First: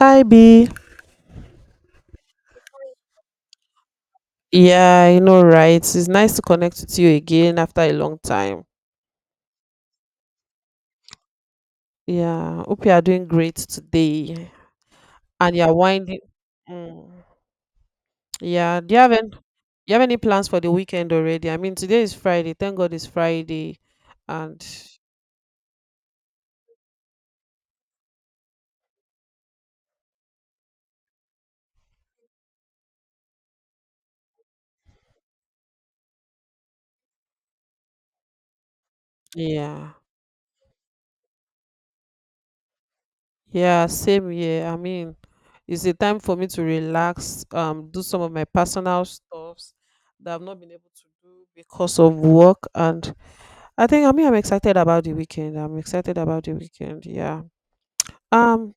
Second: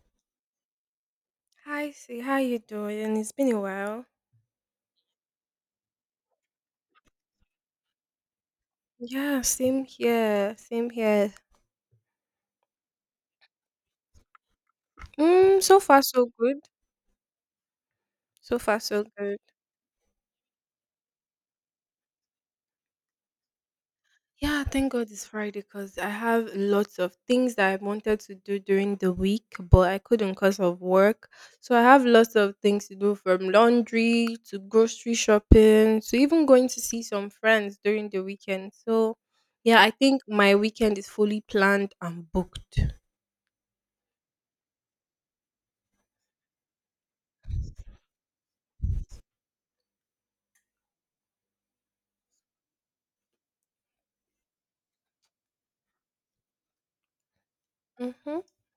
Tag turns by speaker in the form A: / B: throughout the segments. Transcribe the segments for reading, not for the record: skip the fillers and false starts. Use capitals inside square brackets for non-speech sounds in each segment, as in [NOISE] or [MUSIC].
A: Hi B.
B: Hi, see how you doing? It's been a while.
A: Yeah, you know, right? It's nice to connect with you again after a long time.
B: Yeah, same here, same here.
A: Yeah, hope you are doing great today and you're
B: So far
A: winding.
B: so good.
A: Mm.
B: So far
A: Yeah, do you
B: so
A: have any,
B: good.
A: do you have any plans for the weekend already? I mean, today is Friday. Thank God it's Friday.
B: Yeah,
A: And
B: thank God it's Friday because I have lots of things that I wanted to do during the week, but I couldn't because of work. So I have lots of things to do from laundry to grocery shopping to even going to see some friends during the weekend. So yeah, I
A: yeah,
B: think my weekend is fully planned and booked.
A: yeah, same here. I mean, it's a time for me to relax, do some of my personal stuffs that I've not been able to do because of work and I think, I'm excited about the weekend. I'm excited about the weekend. Yeah.
B: Mm-hmm.
A: Um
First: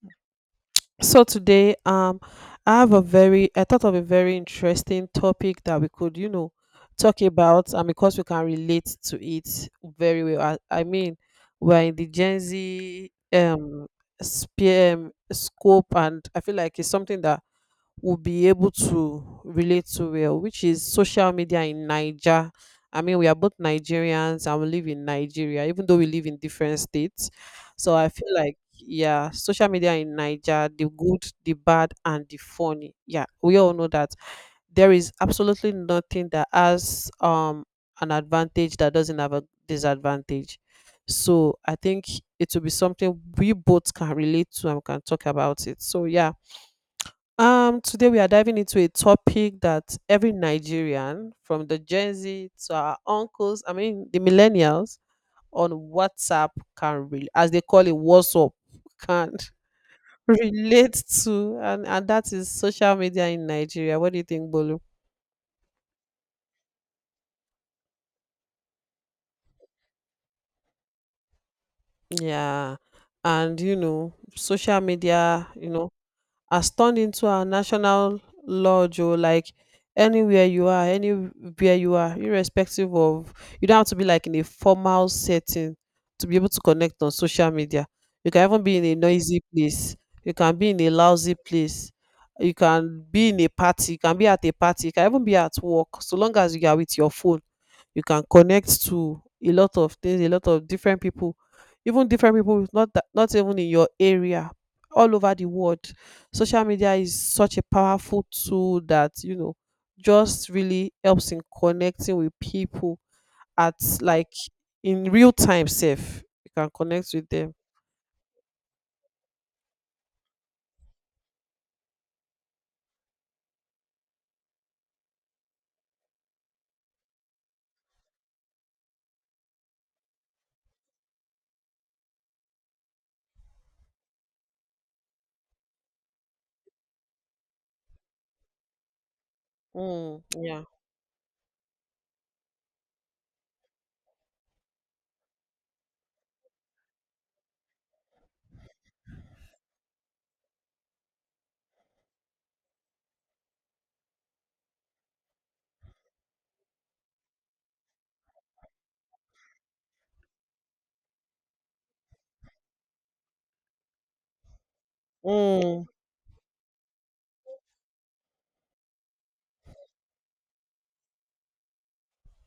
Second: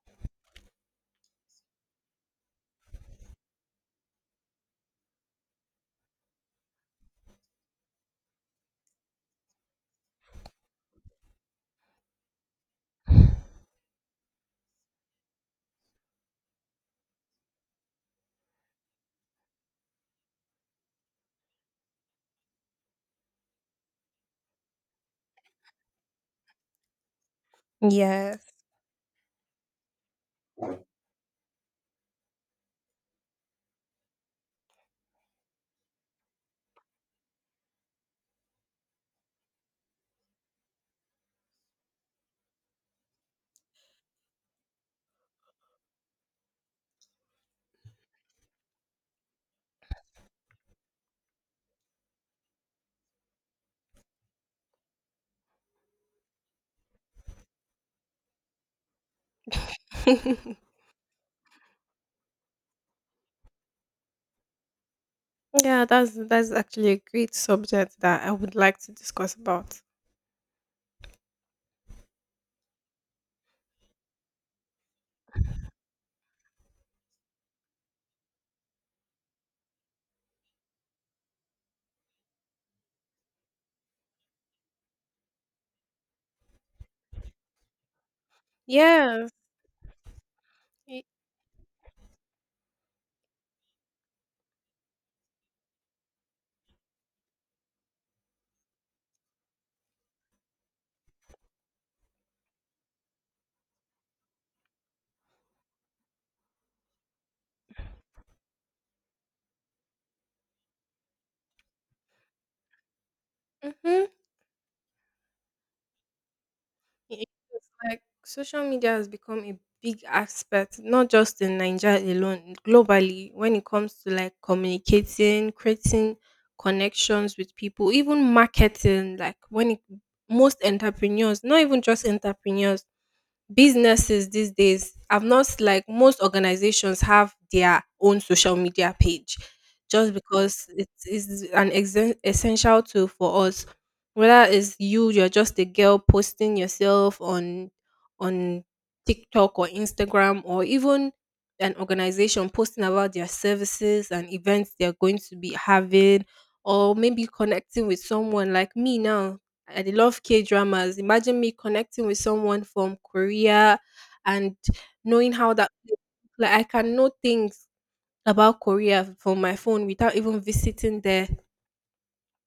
A: so today I have a very I thought of a very interesting topic that we could, you know, talk about and because we can relate to it very well. I mean, we're in the Gen Z spear scope, and I feel like it's something that will be able to relate to well, which is social media in Niger. I mean, we are both Nigerians and we live in Nigeria, even though we live in different states. So I feel
B: Yes.
A: like, yeah, social media in Niger, the good, the bad, and the funny. Yeah, we all know that there is absolutely nothing that has an advantage that doesn't have a disadvantage. So I think it will be something we both can relate to and we can talk about it. So yeah, today we are diving into a topic that every Nigerian, from the Gen Z to our uncles, I mean the millennials on WhatsApp can really, as they call it, WhatsApp can [LAUGHS]
B: [LAUGHS]
A: relate to, and that is social media in Nigeria. What do you think, Bolu?
B: Yeah, that's actually a great subject that I would like to discuss about.
A: Yeah. And you know, social media, you know, has turned into a national lodge, or like anywhere you are, irrespective of— you don't have to be like in a formal setting to be able to connect on social media. You can even be in a
B: Yes.
A: noisy place, you can be in a
B: y-
A: lousy place, you can be at a party, you can even be at work. So long as you are with your phone, you can connect to a lot of things, a lot of different people, even different people with— not even in your area, all over the world. Social media is such a powerful tool that, you know, just really helps in connecting with people at,
B: Mhm.
A: like, in real time. Safe, you can connect with
B: It's
A: them.
B: like social media has become a big aspect, not just in Nigeria alone, globally, when it comes to like communicating, creating connections with people, even marketing, most entrepreneurs, not even just entrepreneurs, businesses these days have not like most organizations have their own social media page just
A: Mm, yeah.
B: because it is an exen essential tool for us whether it's you you're just a girl posting yourself on TikTok or Instagram, or even an organization posting about their services and events they're going to be having, or maybe connecting with someone like me now. I love K dramas. Imagine me connecting with someone from Korea and knowing how that
A: mm,
B: like I can know things about Korea from my phone without even visiting there.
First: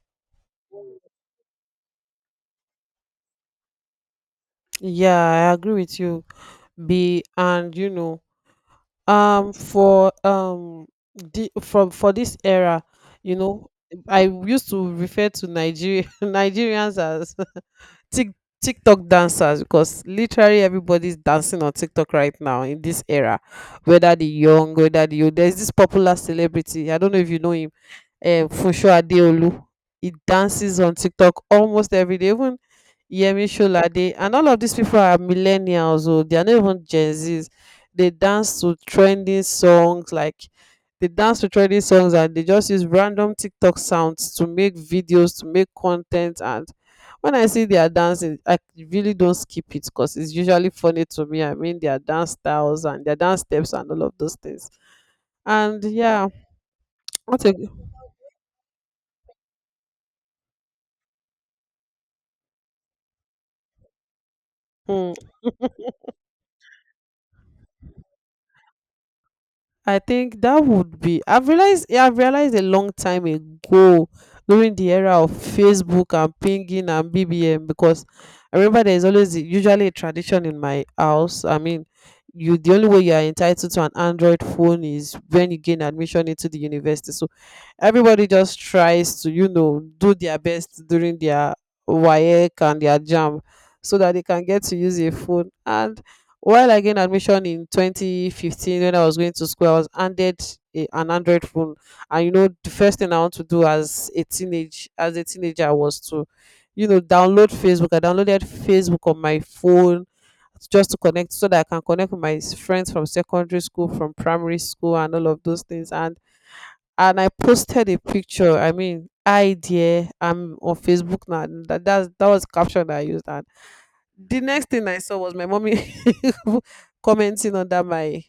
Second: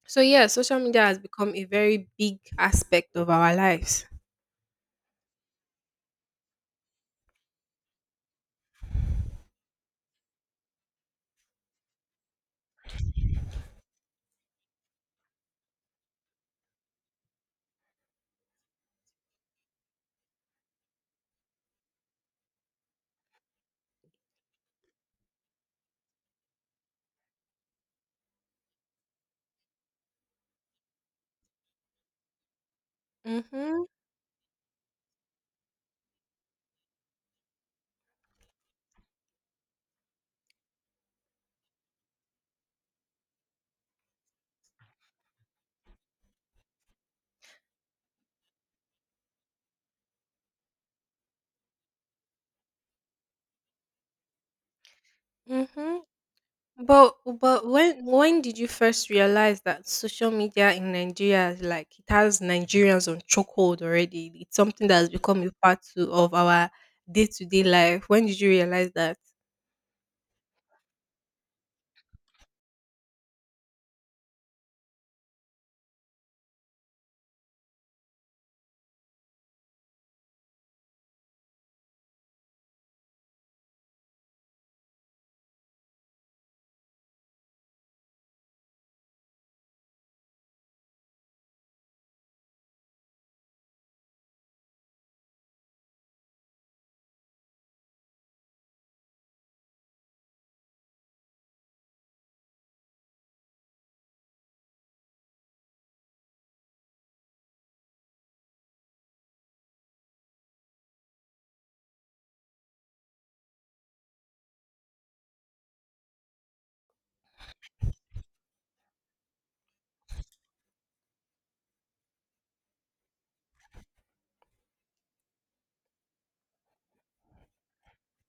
B: So yeah, social media has become a very big aspect of our lives.
A: yeah I agree with you, be and you know, for the from for this era, you know, I used to refer to nigeria [LAUGHS] Nigerians as [LAUGHS] tik TikTok dancers because literally everybody's dancing on TikTok right now in this era, whether the young, whether the old. There's this popular celebrity, I don't know if you know him, Funshò Adeolu. He dances on TikTok almost every day. Even Yemi
B: Mhm.
A: Sholade and all of these people are millennials. Oh, they are not even Gen Zs. They dance to trending songs like they dance to trending songs, and they just use random TikTok sounds to make videos, to make content. And when I see their dancing, I really don't skip it because it's usually funny to me. I mean, their dance styles and their dance steps and all of those things. And
B: Mhm.
A: yeah,
B: But
A: [TSK] what a
B: but when did you first realize that social media in Nigeria is like it has Nigerians on chokehold already? It's something that has
A: hmm.
B: become a of our day to day life. When did you realize that?
A: I think that would be— I've realized. Yeah, I've realized a long time ago, during the era of Facebook and pinging and BBM. Because I remember there's usually a tradition in my house. I mean, you the only way you are entitled to an Android phone is when you gain admission into the university. So everybody just tries to, you know, do their best during their WAEC and their jam, so that they can get to use a phone. And while I gained admission in 2015 when I was going to school, I was handed an Android phone, and you know, the first thing I want to do as a teenager was to, you know, download Facebook. I downloaded Facebook on my phone just to connect, so that I can connect with my friends from secondary school, from primary school, and all of those things. And I posted a picture. I mean, I dear, I'm on Facebook now. That was the caption that I used. And the next thing I saw was my mommy [LAUGHS] commenting under my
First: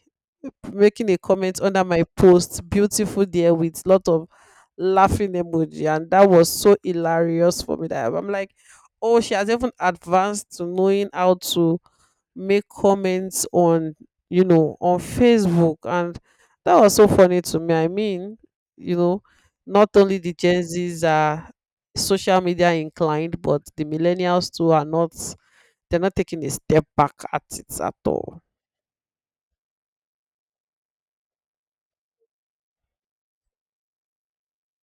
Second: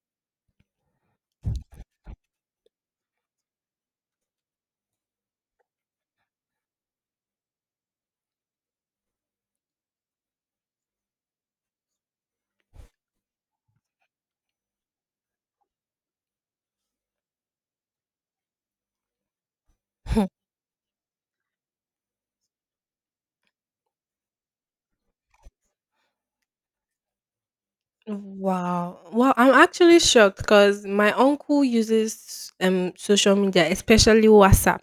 A: making a comment under my post, beautiful there, with lot of laughing emoji. And that was so hilarious for me. That I'm like, oh, she has even advanced to knowing how to make comments on, you know, on Facebook. And that was so funny to me. I mean, you know, not only the
B: [LAUGHS]
A: Gen Z's are social media inclined, but the millennials too are not they're not taking a step back at it at all.
B: Wow. Well, I'm actually shocked because my uncle uses social media, especially WhatsApp.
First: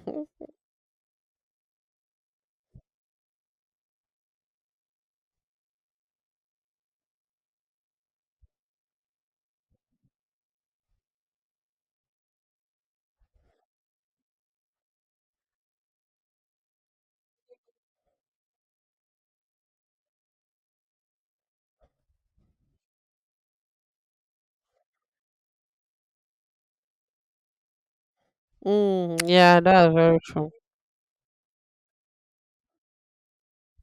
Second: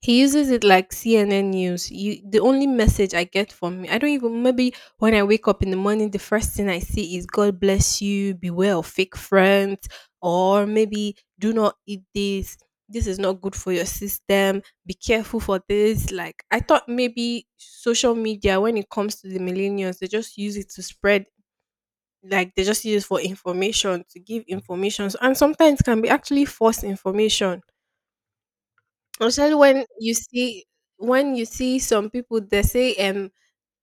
B: He uses it like CNN news. The only
A: [LAUGHS]
B: message I get from me, I don't even, maybe when I wake up in the morning, the first thing I see is, God bless you, beware of fake friends, or maybe do not eat this. This is not good for your system. Be careful for this. Like I thought, maybe social media, when it comes to the millennials, they just use it to spread like they just use it for information, to give information, and sometimes can be actually false information,
A: Mm,
B: especially
A: yeah,
B: when
A: that's
B: you
A: very true.
B: see, some people, they say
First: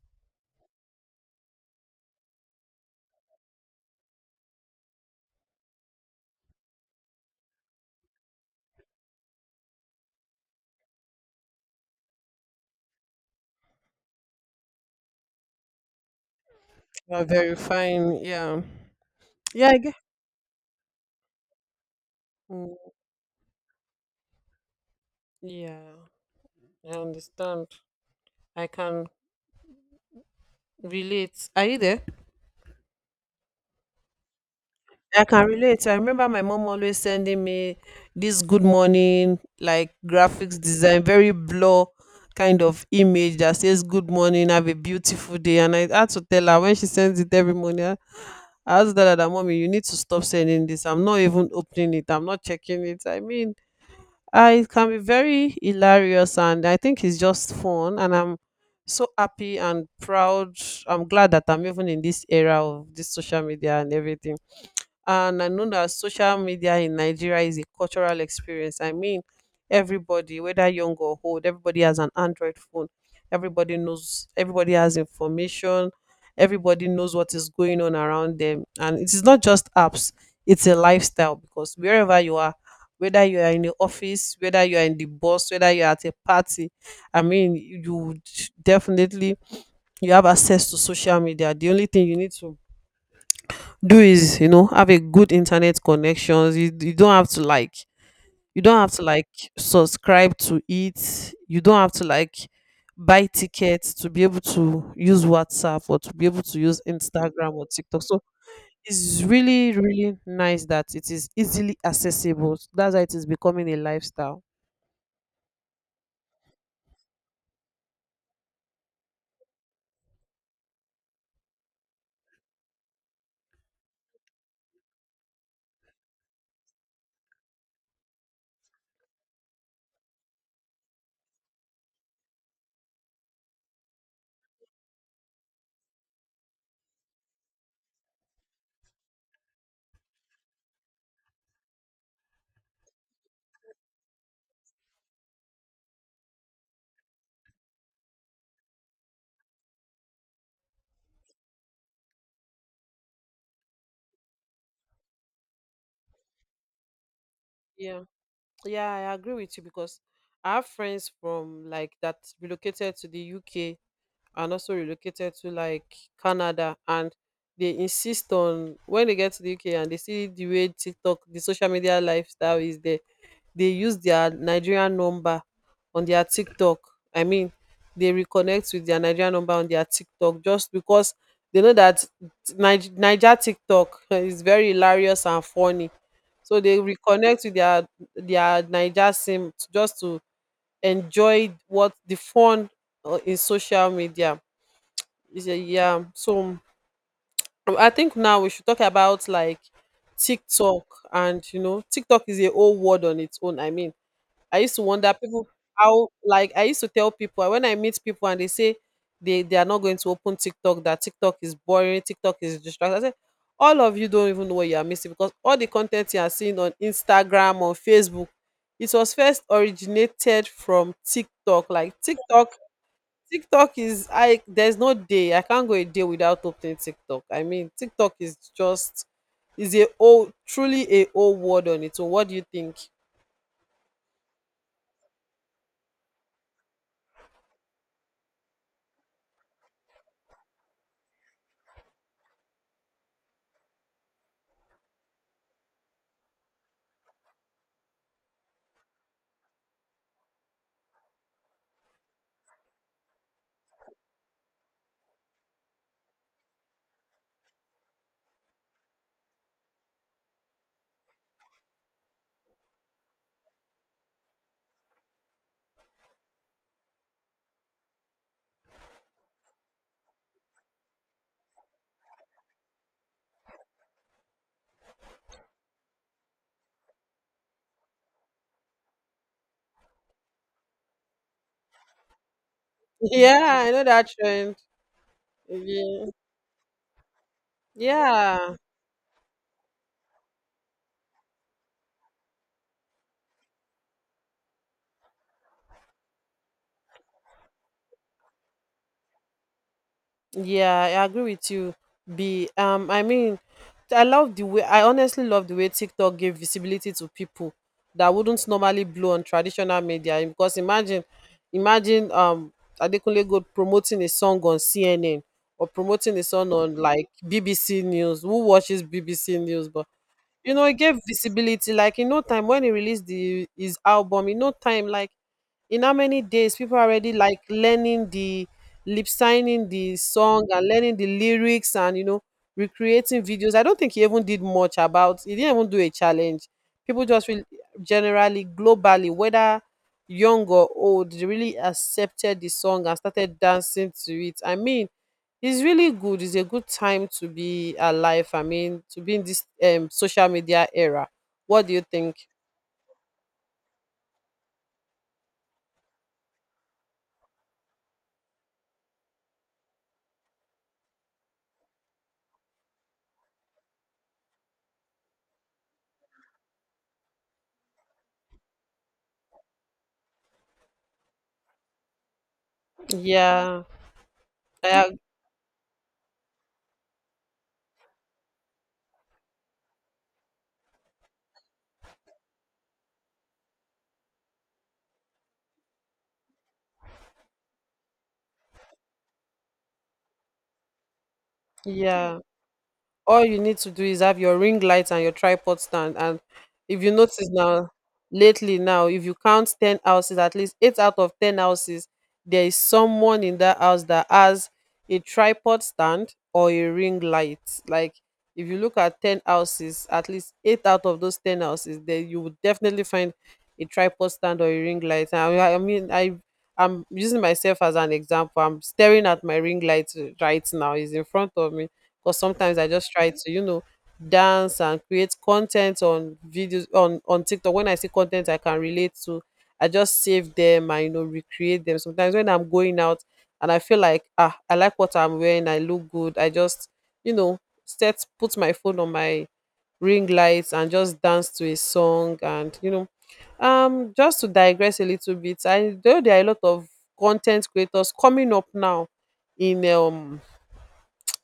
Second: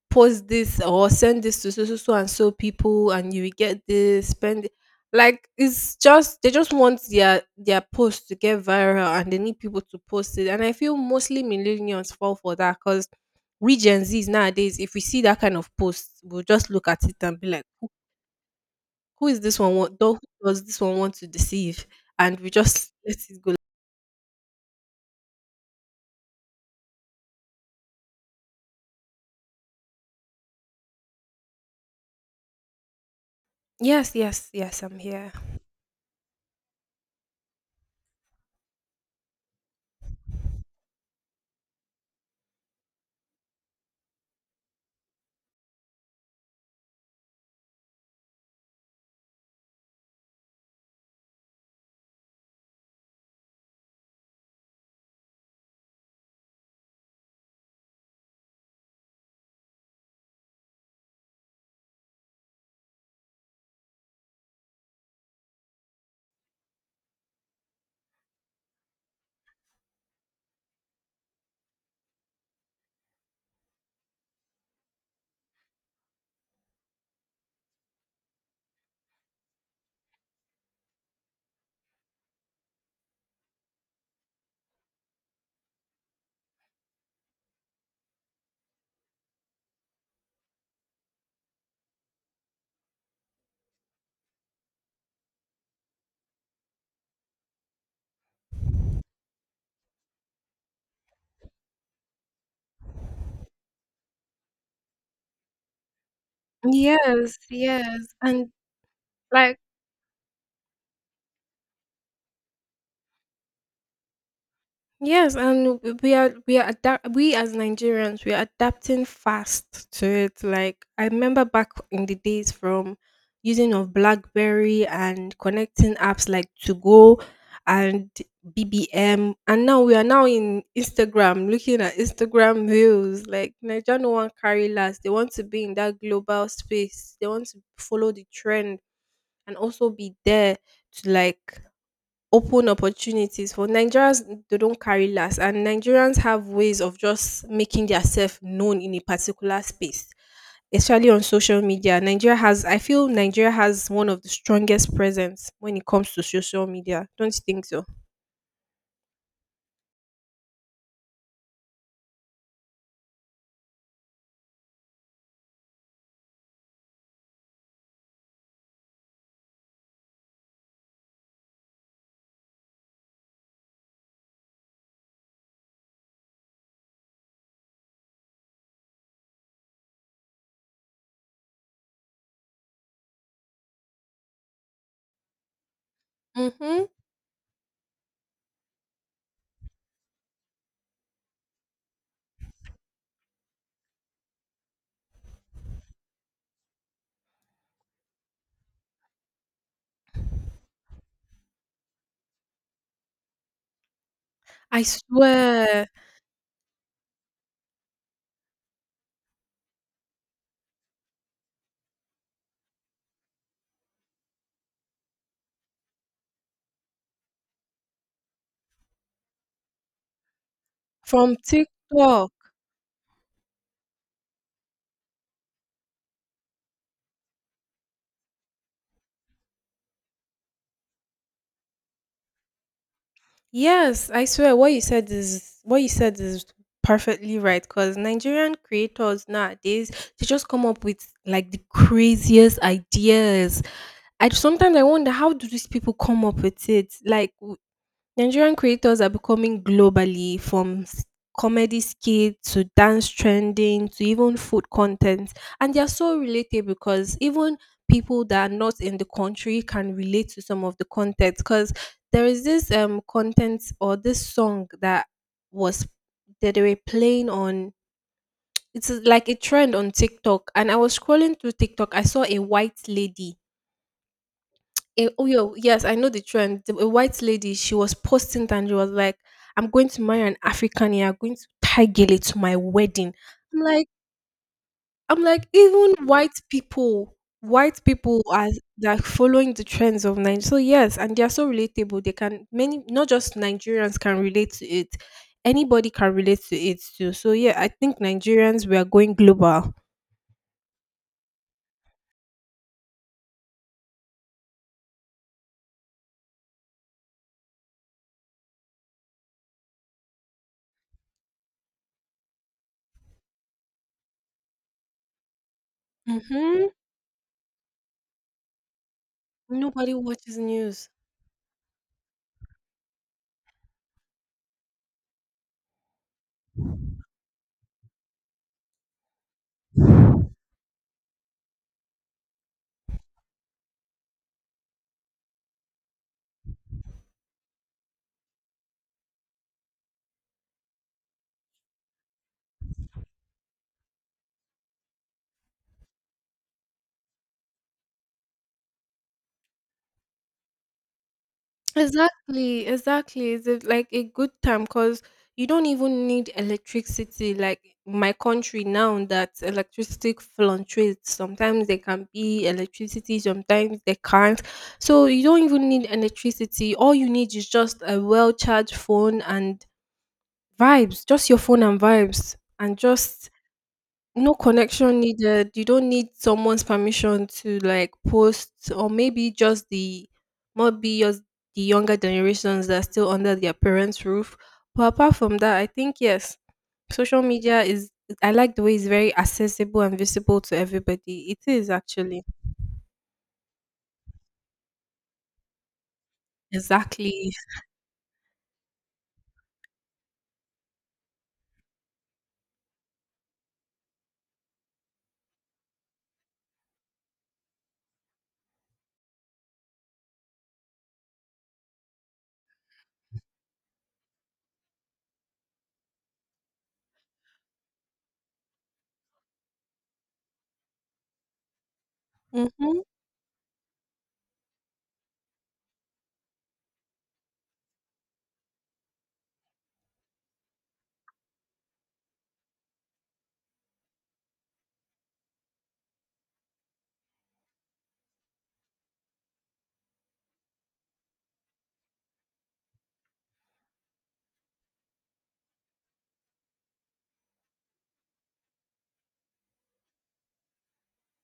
B: post this or send this to so so so and so people and you will get this spend it. Like it's just they just want their post to get viral and they need people to post it. And I feel mostly millennials fall for that because we Gen Z's nowadays, if we see that kind of post, we'll just look at it
A: You're
B: and be like, who
A: verifying, yeah.
B: who is this
A: Yeah,
B: one?
A: I get.
B: Want, though, who does this one want to deceive? And we
A: Mm,
B: just [LAUGHS] let it go.
A: yeah, I understand. I can relate. Are you there?
B: Yes, yes, yes. I'm
A: I
B: here.
A: can relate. I remember my mom always sending me this good morning, like graphics design, very blur kind of image that says good morning, have a beautiful day. And I had to tell her, when she sends it every morning, I had to tell her that mommy, you need to stop sending this. I'm not even opening it. I'm not checking it. I mean, I it can be very hilarious, and I think it's just fun, and I'm so happy and proud. I'm glad that I'm even in this era of this social media and everything. And I know that social media in Nigeria is a cultural experience. I mean, everybody, whether young or old, everybody has an Android phone. Everybody knows, everybody has information. Everybody knows what is going on around them. And it is not just apps, it's a lifestyle. Because wherever you are, whether you are in the office, whether you are in the bus, whether you are at a party, I mean, you would definitely— you have access to social media. The only thing you need to do is, you know, have a good internet connections. You don't have to like— you don't have to like subscribe to it, you don't have to like buy tickets to be able to use WhatsApp, or to be able to use
B: Yes,
A: Instagram or TikTok.
B: yes,
A: So
B: and
A: it's
B: like
A: really really nice that it is easily accessible. That's why it is becoming a lifestyle.
B: Yes, and we as Nigerians, we are adapting fast to it. Like I remember back in the days, from using of BlackBerry and connecting apps like To Go and BBM, and now we are now in Instagram, looking at Instagram reels. Like Nigeria no one carry last. They want to be in that global space. They want to follow the trend and also be there to like open opportunities for Nigerians. They don't carry last, and Nigerians have ways of just making themselves known in a particular space. Especially on social media. Nigeria has I feel Nigeria has one of the strongest presence when it comes to social media. Don't you think so?
A: Yeah. Yeah, I agree with you, because I have friends from like that relocated to the UK and also relocated to like Canada. And they insist on, when they get to the UK and they see the way TikTok, the social media lifestyle is there, they use their Nigerian number on their TikTok. I mean, they reconnect with their Nigerian number on their TikTok, just because they know that Niger TikTok [LAUGHS] is very hilarious and funny. So they
B: Mhm.
A: reconnect with their Naija sim just to enjoy what the fun, in social media. Is a yeah. So I think now we should talk about like TikTok. And you know, TikTok is a whole word on its own. I mean, I used to
B: I
A: wonder people
B: swear
A: how— like, I used to tell people, when I meet people and they say they are not going to open TikTok, that TikTok is boring, TikTok is distracting. I said, all of you don't even know what you are missing, because all the content you are seeing on Instagram, on Facebook, it was first originated from
B: from
A: TikTok.
B: TikTok.
A: TikTok is— I there's no day I can't go a day without opening TikTok. I mean, TikTok is just— is a old, truly a old word on its own. What do you think? [LAUGHS]
B: Yes, I swear what you said is perfectly right, cuz Nigerian creators nowadays they just come up with like the craziest ideas. I sometimes I wonder, how do these people come up with it? Nigerian creators are becoming globally from comedy skit to dance trending to even food content, and they are so relatable because even people that are not in the country can relate to some of the content. Because there is this content or this song that was that they were playing on. It's like a trend on TikTok, and I was scrolling through TikTok. I saw a white lady. Eh, oh yeah, yes, I know the trend. The- A white lady, she was posting and she was like, "I'm going to marry an African. You're going to tie to my wedding." I'm
A: Yeah, I know
B: like,
A: that trend.
B: I'm like, even
A: Yeah,
B: white people are
A: yeah,
B: like following the trends of Nigeria. So yes, and they are so relatable. They can many, not just Nigerians can relate to it. Anybody can relate to it too. So yeah, I think Nigerians, we are going global.
A: yeah, I agree with you, B. I mean, I honestly love the way TikTok gave visibility to people that wouldn't normally blow on traditional media. Because imagine, imagine Adekunle Gold promoting a song on CNN, or promoting a song
B: Mm-hmm.
A: on like BBC News. Who watches BBC News? But
B: Nobody watches
A: you know, it
B: news.
A: gave visibility. Like in no time when he released the his album, in no time, like in how many days, people are already like learning the lip signing the song and learning the lyrics, and you know, recreating videos. I don't think he even did much about— he didn't even do a challenge. People just really, generally, globally, whether young or old, they really accepted the song and started dancing to it. I mean, it's really good. It's a good time to be alive. I mean, to be in this social media era. What do you think?
B: Exactly, exactly. Like a good time because you don't even need electricity. Like my country now, that electricity fluctuates. Sometimes there can be electricity, sometimes there can't. So you don't even need electricity. All you need is just a well charged phone and vibes, just your phone and vibes, and just
A: Yeah,
B: no
A: I
B: connection
A: ag-
B: needed. You don't need someone's permission to like post, or maybe just the younger generations that are still under their parents' roof. But apart from that, I think yes, social media is. I like the way it's very accessible and visible to everybody. It is
A: yeah.
B: actually
A: All you need to do is have your ring light and your tripod stand. And if you notice
B: exactly.
A: now, lately now, if you count ten houses, at least eight out of ten houses, there is someone in that house that has a tripod stand or a ring light. Like if you look at 10 houses, at least eight out of those 10 houses, then you would definitely find a tripod stand or a ring light. And I I'm using myself as an example. I'm staring at my ring light right now. It's in front of me because sometimes I
B: Mhm.
A: just try to dance and create content on videos on tiktok. When I see content I can relate to, I just save them and recreate them. Sometimes when I'm going out and I feel like ah, I like what I'm wearing, I look good. I just you know set put my phone on my ring lights and just dance to a song. And just to digress a little bit, I know there are a lot of content creators coming up now in um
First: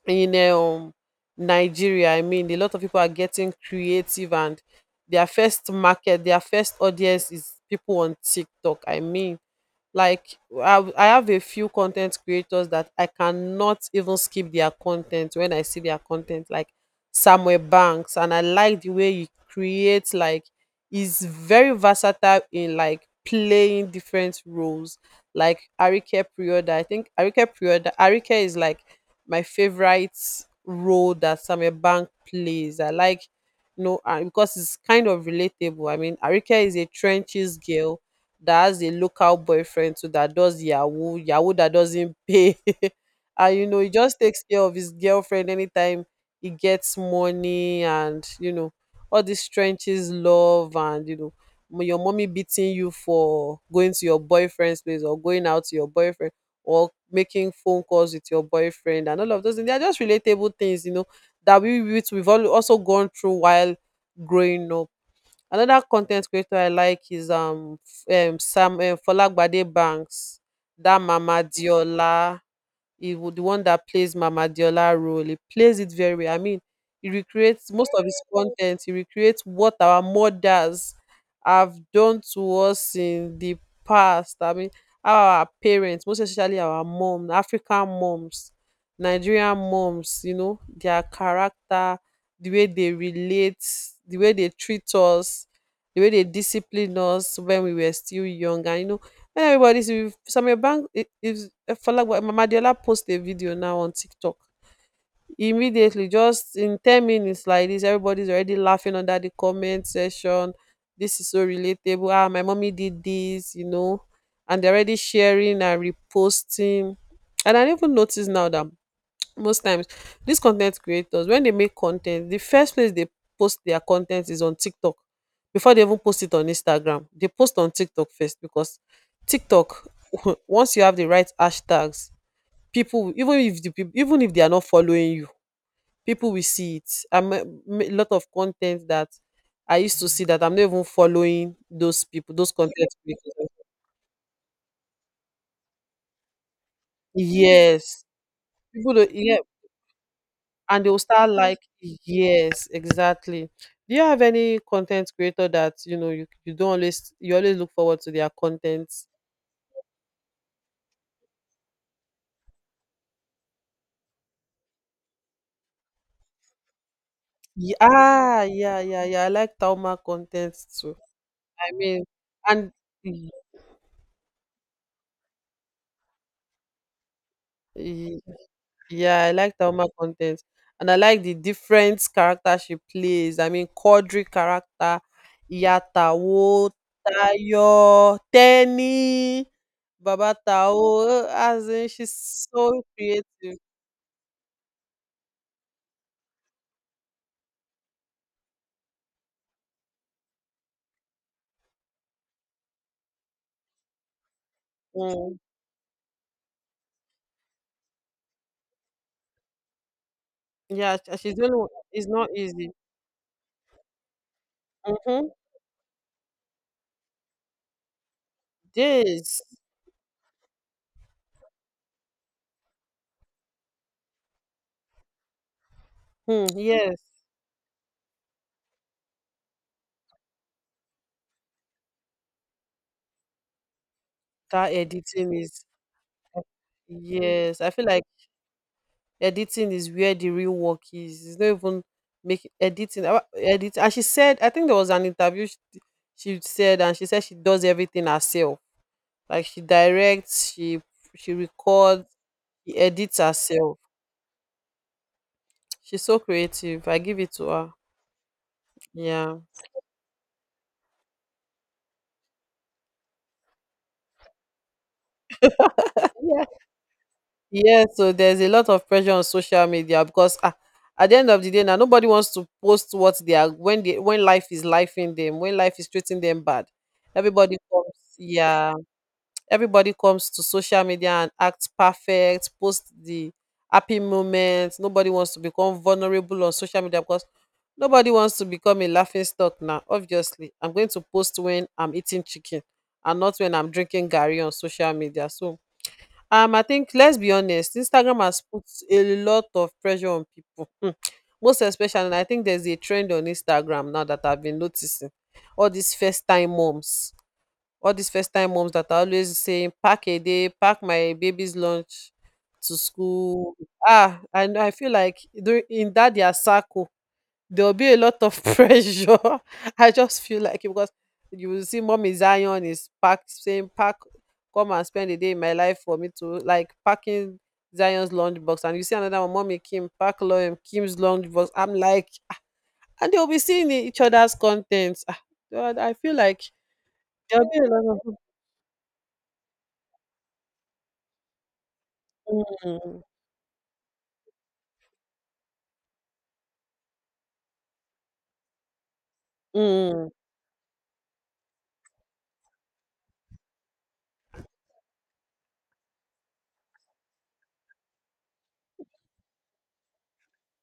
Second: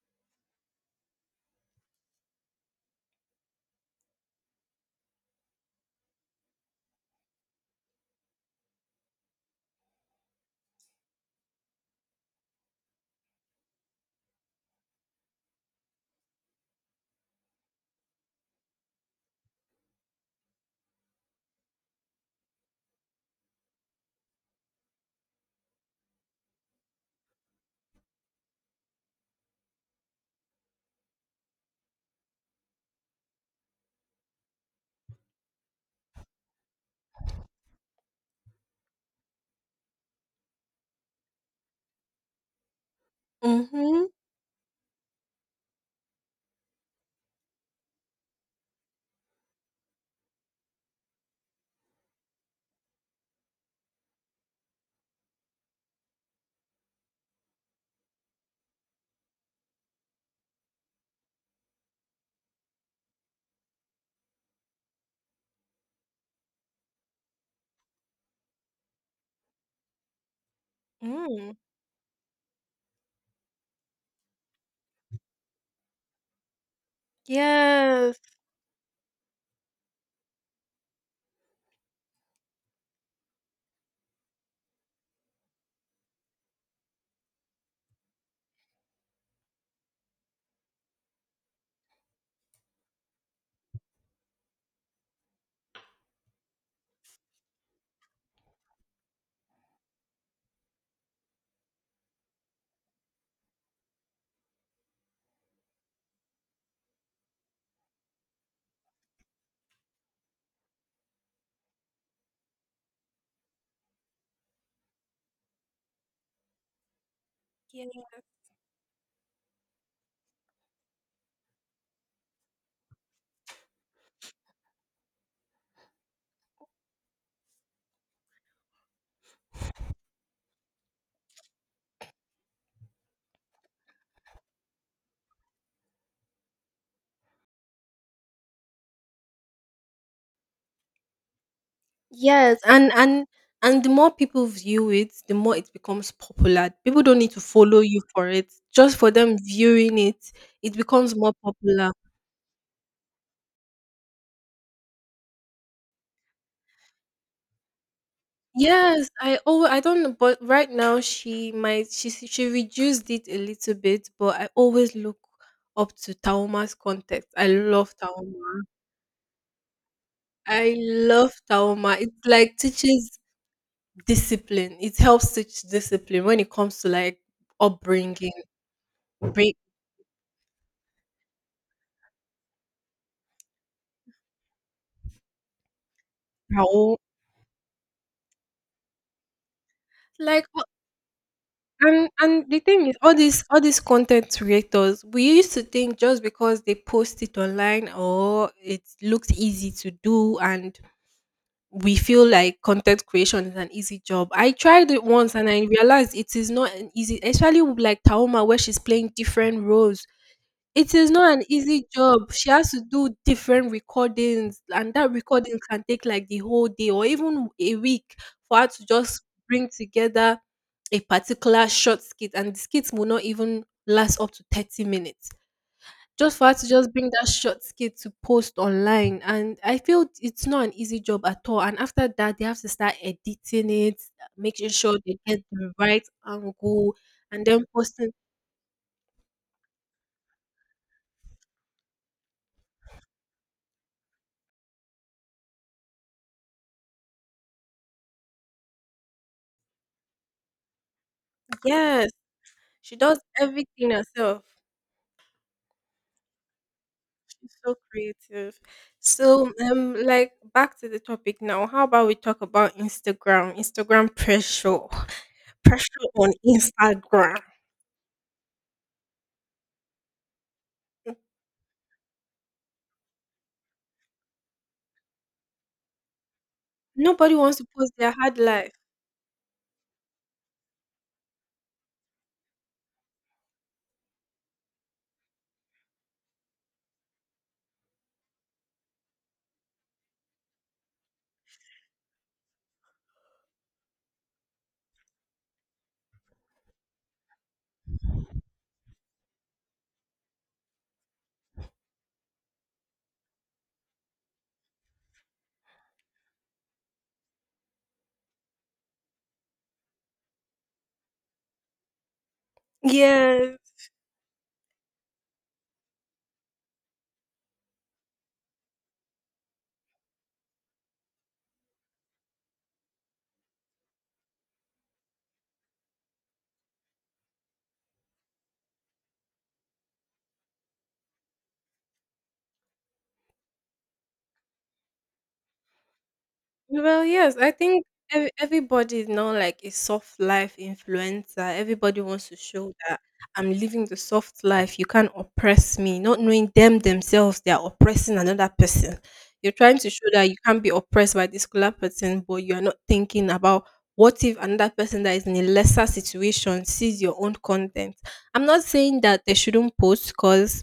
A: in Nigeria. I mean, a lot of people are getting creative and their first market, their first audience is people on TikTok. I mean, like I have a few content creators that I cannot even skip their content when I see their content, like Samuel Banks, and I like the way he creates. Like, he's very versatile in like playing different roles. Like Arike Prioda. I think Arike Prioda, Arike is like my favorite role that Samuel Banks plays. I like, you know, because it's kind of relatable. I mean, Arike is a trenches girl that has a local boyfriend too that does yahoo yahoo, that doesn't pay [LAUGHS] and you know he
B: Mhm.
A: just takes care of his girlfriend anytime he gets money. And you know all this trenches love and you know your mommy beating you for going to your boyfriend's place or going out to your boyfriend or making phone calls with your boyfriend and all of those things. They are just relatable things, you know, that we've all also gone through while growing up. Another con ten t creator I like is f- sam folagbade bangs dat mama
B: Mm.
A: deola. The one that plays Mama Diola role. He plays it very well. I mean, he recreates most of
B: Yes.
A: his content. He recreates what our mothers have done to us in the past. I mean, our parents, most especially our mom, African moms, Nigerian moms. You know, their character, the way they relate, the way they treat us, the way they discipline us when we were still young. And you know when everybody see Samuel Bank is Mamadiola post a video now on TikTok. Immediately, just in 10 minutes like this, everybody's already laughing under the comment section. This is so relatable. Ah, my mommy did this, you know, and they're already sharing and reposting. And I didn't even notice now that most times these content creators when they make content, the first place they post their content is on tiktok. Before they even post it on instagram, they post on tiktok first, because tiktok [LAUGHS] once you have the right hashtags, people even if the people, even if they are not following you, people will see it. I'm a lot of content that I used to see that I'm not even following those people, those
B: Yes,
A: content creators.
B: and the more people view it, the more it becomes popular. People don't need to follow you
A: Yes,
B: for it.
A: people
B: Just for
A: don't,
B: them
A: yeah.
B: viewing it, it
A: And they'll
B: becomes
A: start
B: more
A: like,
B: popular.
A: yes exactly. Do you have any content creator that you know you, you don't always you always look forward to their content?
B: Yes, I oh I don't know, but right now she might she reduced it a little bit, but I always look up to Tauma's context. I love
A: Yeah,
B: Tauma.
A: yeah, yeah, yeah, I like tauma content
B: I
A: too.
B: love
A: I
B: Tauma.
A: mean,
B: It like
A: and
B: teaches
A: y-
B: discipline. It helps teach discipline when it comes to like
A: y-
B: upbringing,
A: yeah I like
B: break,
A: tauma content. And I like the different character she plays. I mean Quadri character, yatawo, tayo Teni, Baba
B: like.
A: babatao, as in she's
B: And the
A: so
B: thing is, all these
A: creative.
B: all these content creators, we used to think just because they post it online or it looks easy to do, and we feel like content creation is an easy job. I tried it once
A: Mm.
B: and I realized it is not an easy, especially with like Taoma where she's playing different roles. It
A: Yeah,
B: is not
A: she's
B: an
A: doing only.
B: easy
A: It's not
B: job. She has
A: easy.
B: to do different recordings, and that
A: Mm-hmm.
B: recording can take like the whole day or even a week for her to just
A: This,
B: bring together a particular short skit, and the skit will not even last up to 30 minutes. Just
A: hmm,
B: for her to just
A: yes,
B: bring that short skit to post online. And I feel it's not an easy job at all. And after that, they have to start editing it, making
A: that
B: sure they
A: editing
B: get
A: is,
B: the right angle, and
A: yes.
B: then
A: I feel like
B: posting.
A: editing is where the real work is. It's not even make editing. Edit. And she said, I think there was an interview she said, and she said she does everything herself. Like she directs, she records,
B: Yes,
A: she
B: she
A: edits
B: does
A: herself.
B: everything herself.
A: She's so creative. I give it to her.
B: So creative.
A: Yeah.
B: So, like back to the topic now. How about we talk about Instagram? Instagram pressure, pressure on Instagram.
A: Yes, so there's a lot of pressure on social media because ah, at the end of the day, now nobody wants to post what they are when they when life is life in them, when life is treating them bad.
B: Nobody wants
A: Everybody
B: to post
A: comes,
B: their hard life.
A: yeah, everybody comes to social media and acts perfect, post the happy moments. Nobody wants to become vulnerable on social media because nobody wants to become a laughing stock now. Obviously, I'm going to post when I'm eating chicken and not when I'm drinking Gary on social media. So I think let's be honest, Instagram has put a lot of pressure on people. Hmm. Most especially, and I think there's a trend on Instagram now that I've been noticing. All these first time moms, all these first time moms that are always saying, pack a day, pack my baby's lunch to school.
B: Yes.
A: Ah, and I feel like in that their circle, there'll be a lot of [LAUGHS] pressure. I just feel like it because you will see mommy Zion is packed saying pack, come and spend a day in my life for me to like packing Zion's lunchbox. And you see another one, mommy Kim pack Loem Kim's lunchbox. I'm like, and they'll be seeing each other's contents. Ah God, I feel like
B: Well, yes,
A: there'll
B: I
A: be a
B: think
A: lot of
B: ev- everybody is now like a soft life influencer. Everybody wants to show that
A: mm,
B: I'm living the soft life. You can't oppress me, not knowing them themselves, they are oppressing another person. You're trying to show
A: mm,
B: that you can't be oppressed by this particular person, but you are not thinking about what if another person that is in a lesser situation sees your own content. I'm not saying that they shouldn't post because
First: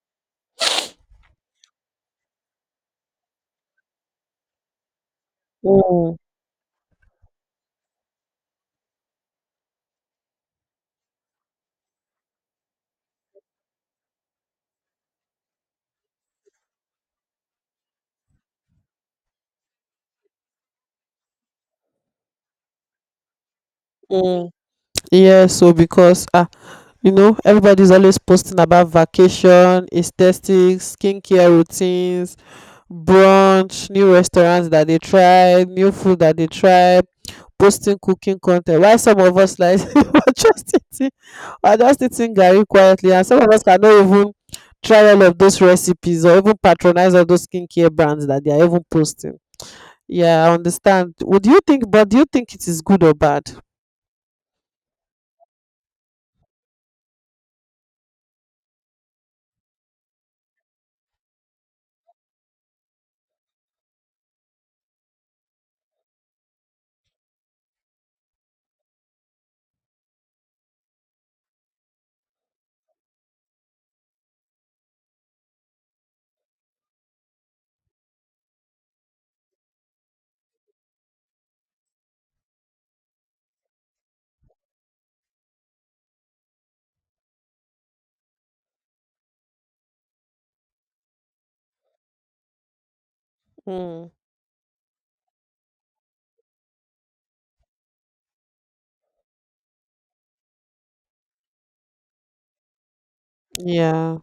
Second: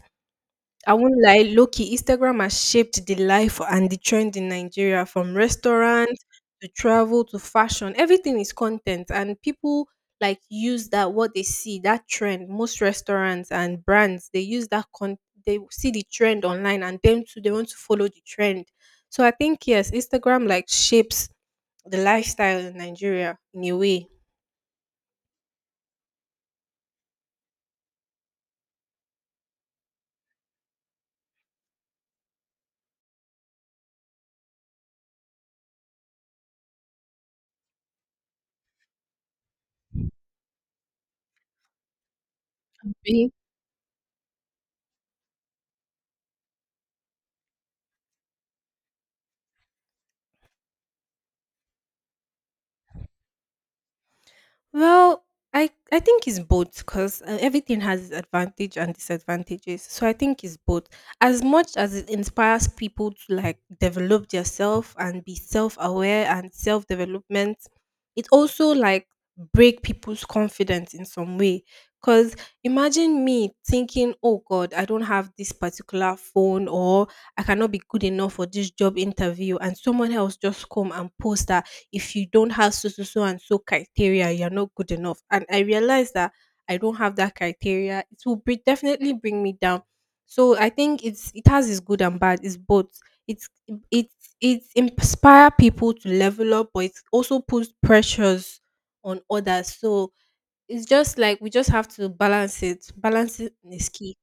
B: I won't lie, low Instagram has shaped the life and the trend in Nigeria from
A: mm,
B: restaurants to travel to fashion. Everything is content, and people like use that what they see that trend. Most restaurants and brands, they use that con they see the trend online, and them too they want to follow the trend. So I think yes, Instagram like shapes the lifestyle in Nigeria in a way.
A: mm. Yes, so because ah, you know everybody's always posting about vacation aesthetics, skincare routines, brunch, new restaurants that they tried, new food that they tried, posting cooking content. Why some of us like [LAUGHS] just eating we're just eating garri quietly, and
B: Big.
A: some of us cannot even try all of those recipes or even patronize all those skincare brands that they are even posting. Yeah, I understand. Would you think, but do you think it is good or bad?
B: Well, I think it's both because everything has its advantage and disadvantages. So I think it's both. As much as it inspires people to like develop themselves and be self-aware and self-development, it also like break people's confidence in some way. Cause imagine me thinking, oh God, I don't have this particular phone, or I cannot be good enough for this job interview, and someone else just come and post that if you don't have so so so and so criteria, you're not good enough. And I realized that I don't have that criteria. It will be, definitely bring me down. So I think it's, it has its good and bad. It's both. It's it
A: Mm.
B: it inspire people to level up, but it also puts pressures on others. So it's just like we just have to balance it. Balancing is key.
A: Yeah,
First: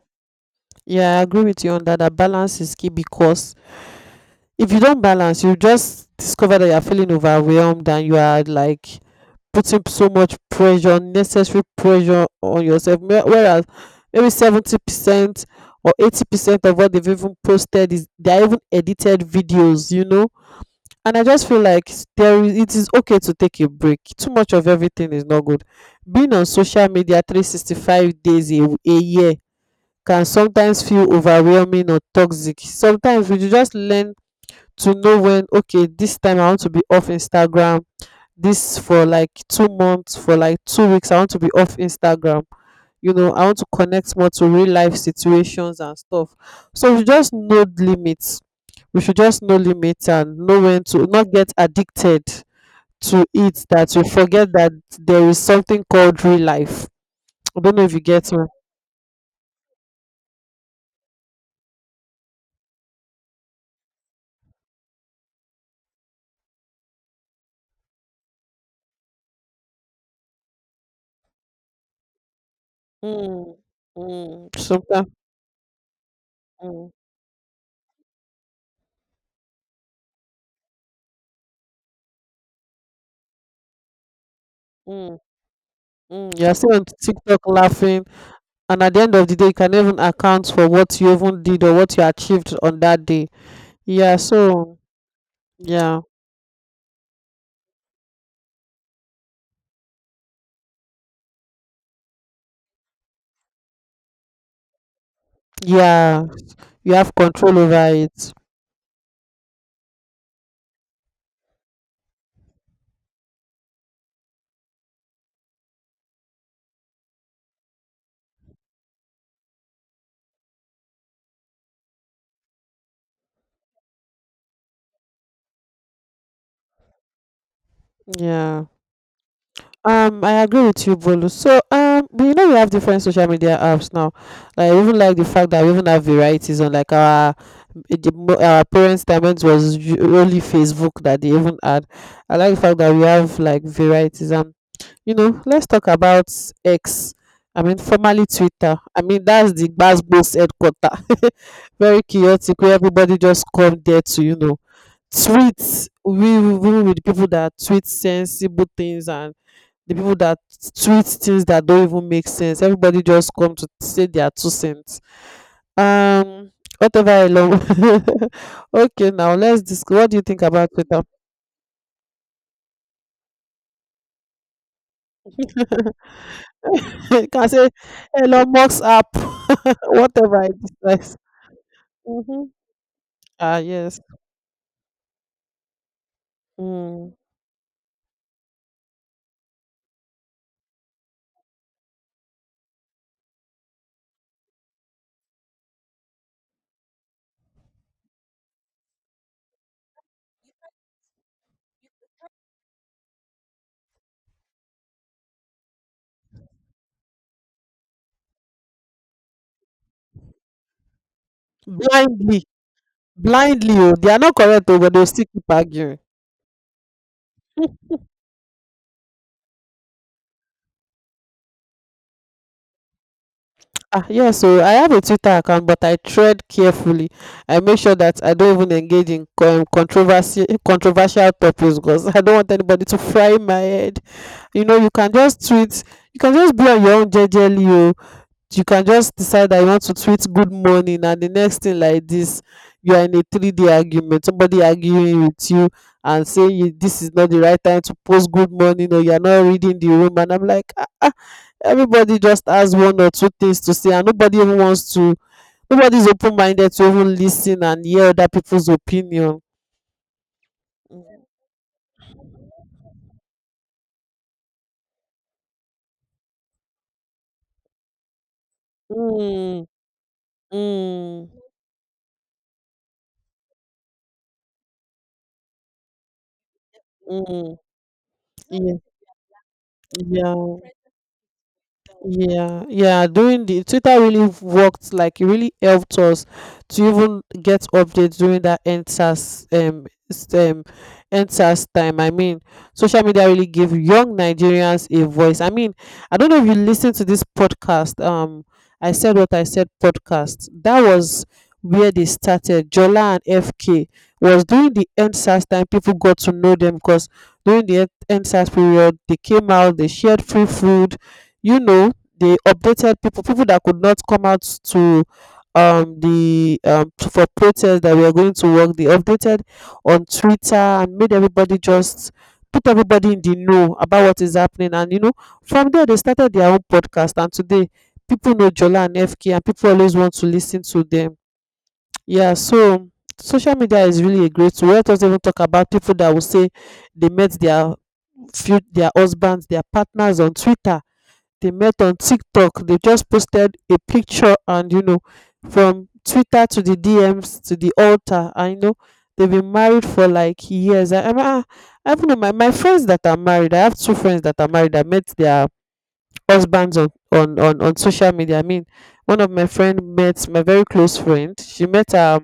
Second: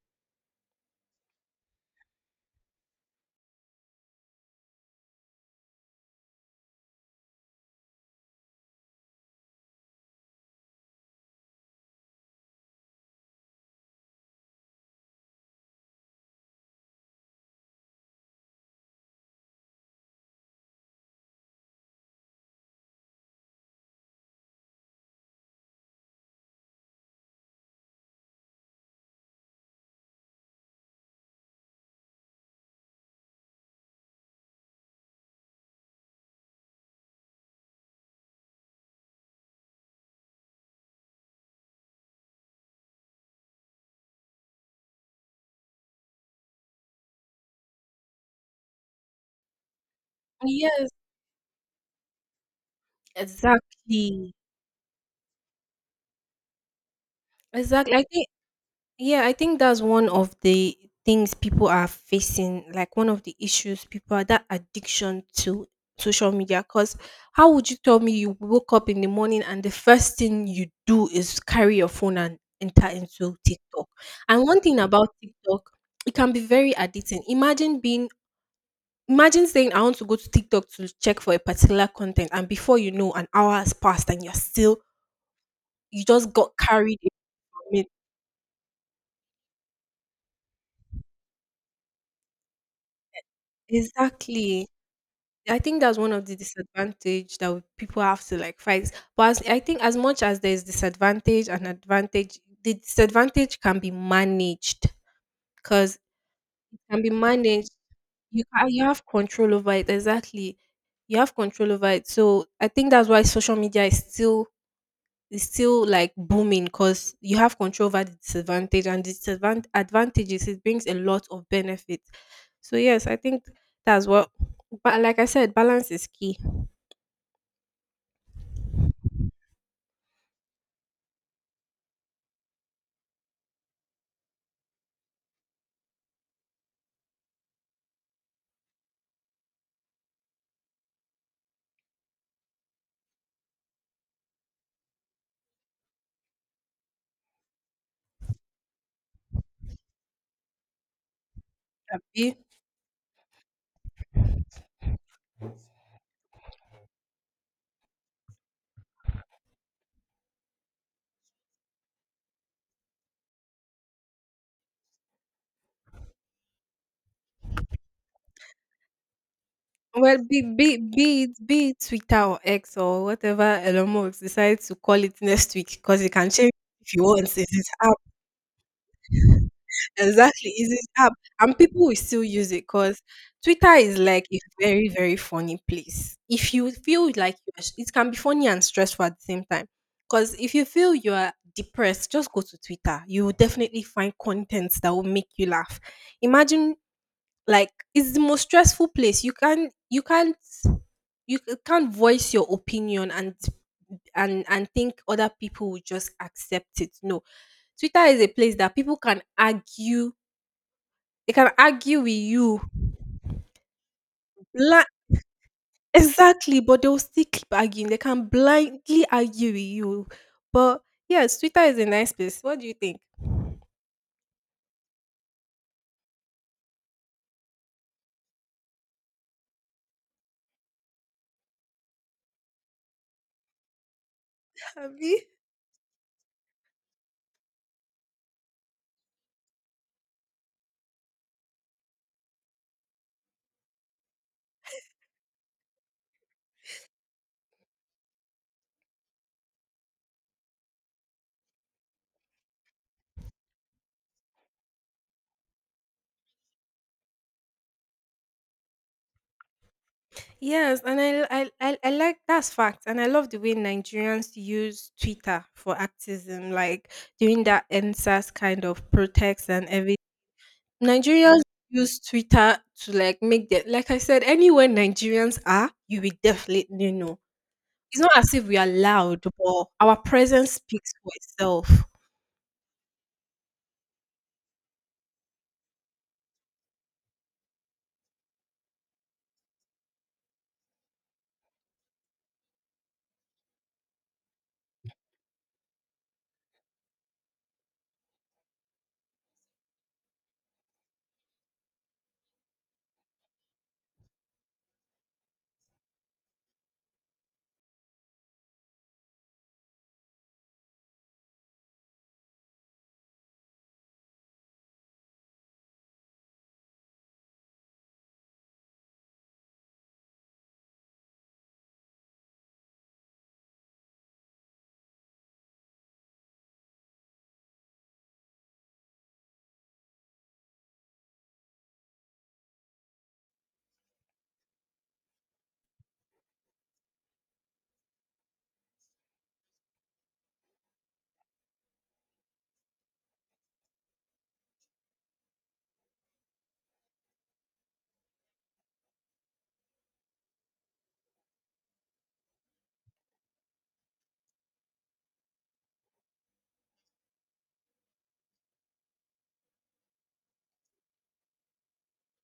A: yeah, I agree with you on that. That balance is key because if you don balance you just discover that you are feeling overwhelmed, and you are like putting so much pressure, unnecessary pressure on yourself. Whereas maybe 70% or 80% of what they've even posted is they are even edited videos, you know. And I just feel like s- there is it is okay to take a break. Too much of everything is not good. Being on social media 365 days a year can sometimes feel overwhelming or toxic. Sometimes we just learn to know when, okay, this time I want to be off instagram this for like 2 months, for like 2 weeks I want to be off instagram. You know I want to connect more to real life situations and stuff. So we just know the limits. We should just know limits and know when
B: Yes,
A: to not get addicted to it, that we
B: exactly.
A: forget that there is something called real life. I don't know if
B: Exactly.
A: you
B: I think
A: get me.
B: Yeah, I think that's one of the things people are facing, like one of the issues people are that addiction to social media. Because how would you tell me you woke up in the morning and the first thing you do is carry your phone and enter into
A: Mm,
B: TikTok? And
A: mm,
B: one thing
A: sometimes
B: about TikTok, it can be very
A: mm,
B: addicting. Imagine saying I want to go to TikTok to check for a particular content, and before you know, an hour has passed, and you're still
A: mm,
B: you just
A: mm.
B: got
A: You're still on
B: carried
A: tiktok
B: away.
A: laughing, and at the end of the day you can even account for what you even did or what you achieved on that day. Yeah,
B: Exactly.
A: so
B: I think that's
A: yeah,
B: one of the disadvantage that people have to like fight. I think as much as there's disadvantage and advantage, the disadvantage can be managed because
A: yeah,
B: it
A: you
B: can be
A: have control
B: managed.
A: over it.
B: You have control over it, exactly. You have control over it. So I think that's why social media is still like booming because you have control over the disadvantage and disadvantage advantages. It brings a lot of benefits. So yes, I think that's what. But like I said, balance is key.
A: Yeah, I agree with you, bolu. So but you know we have different social media apps now. Like I even like the fact that we even have varieties. On like our our parents time, it was only facebook that they even had. I like the fact that we have like varieties, you know. Let's talk about X. I mean, formerly Twitter. I mean, that's the Gbasbo's headquarter. [LAUGHS] Very
B: Abi?
A: chaotic, where everybody just come there to, you know, tweet. We even with people that tweet sensible things, and the people that tweet things that don't even make sense. Everybody just come to say their two cents. Um, Whatever I love. [LAUGHS] Okay, now let's discuss. What
B: Well,
A: do you
B: be
A: think about
B: be
A: Twitter?
B: be it be it Twitter or X or whatever Elon Musk decides to call it next week, because you can change if you
A: [LAUGHS]
B: want.
A: Can I
B: It's
A: say
B: his app.
A: Elon Musk's app? [LAUGHS] Whatever I
B: Exactly, it's his app,
A: decide.
B: and people will still
A: Mhm.
B: use it because
A: Ah,
B: Twitter is
A: yes.
B: like a very very funny place. If you feel
A: Mm.
B: like it can be funny and stressful at the same time, because if you feel you are depressed, just go to Twitter. You will definitely find content that will make you laugh. Imagine like it's the most stressful place. You can't you can't voice your opinion and and think other people will just accept it. No. Twitter is a place that people can argue. They can argue with
A: Blindly.
B: you.
A: Blindly, oh. They are not correct, oh,
B: Bla-
A: but they'll still keep arguing.
B: exactly, but they will still keep arguing. They can blindly argue with you. But yes, Twitter is a nice place. What do you think?
A: Ah, yes, so I have a Twitter account, but I tread carefully. I make sure that I don't even engage in controversy, controversial topics because I don't want anybody to fry my head. You know, you can
B: Abi?
A: just tweet, you can just be on your own jejely, oh. You can just decide that you want to tweet good morning, and the next thing like this, you are in a 3-day argument, somebody arguing with you and saying you, this is not the right time to post good morning, or you are not reading the room. And I'm like, everybody just has one or two things to say, and nobody's open-minded to even listen and hear other people's opinion.
B: Yes, and I,
A: Mm,
B: I I I like that's fact, and I love the way Nigerians use Twitter for activism, like doing that NSAS kind of protest and everything.
A: mm,
B: Nigerians
A: mm,
B: use Twitter to like make them, like I said, anywhere Nigerians are, you will definitely know. It's not as if we
A: mm.
B: are
A: Yeah,
B: loud, but our presence
A: yeah.
B: speaks for itself.
A: Yeah, yeah. During the Twitter really worked, like it really helped us to even get updates during that enters time. I mean, social media really gave young Nigerians a voice. I mean, I don't know if you listen to this podcast. I said what I said podcast. That was where they started. Jola and FK was during the enters time. People got to know them because during the enters period, they came out. They shared free food. You know, they updated people, that could not come out, for protest, that we are going to work. They updated on Twitter and made everybody, just put everybody in the know about what is happening. And you know, from there they started their own podcast, and today people know Jola and FK, and people always want to listen to them. Yeah, so social media is really a great tool. Let us even talk about people that will say they met their husbands, their partners on Twitter. They met on TikTok. They just posted a picture, and you know, from Twitter to the DMs to the altar. I know they've been married for like years. I even know my friends that are married. I have two friends that are married. I met their husbands on social media. I mean, one of my friend met my very close friend. She met her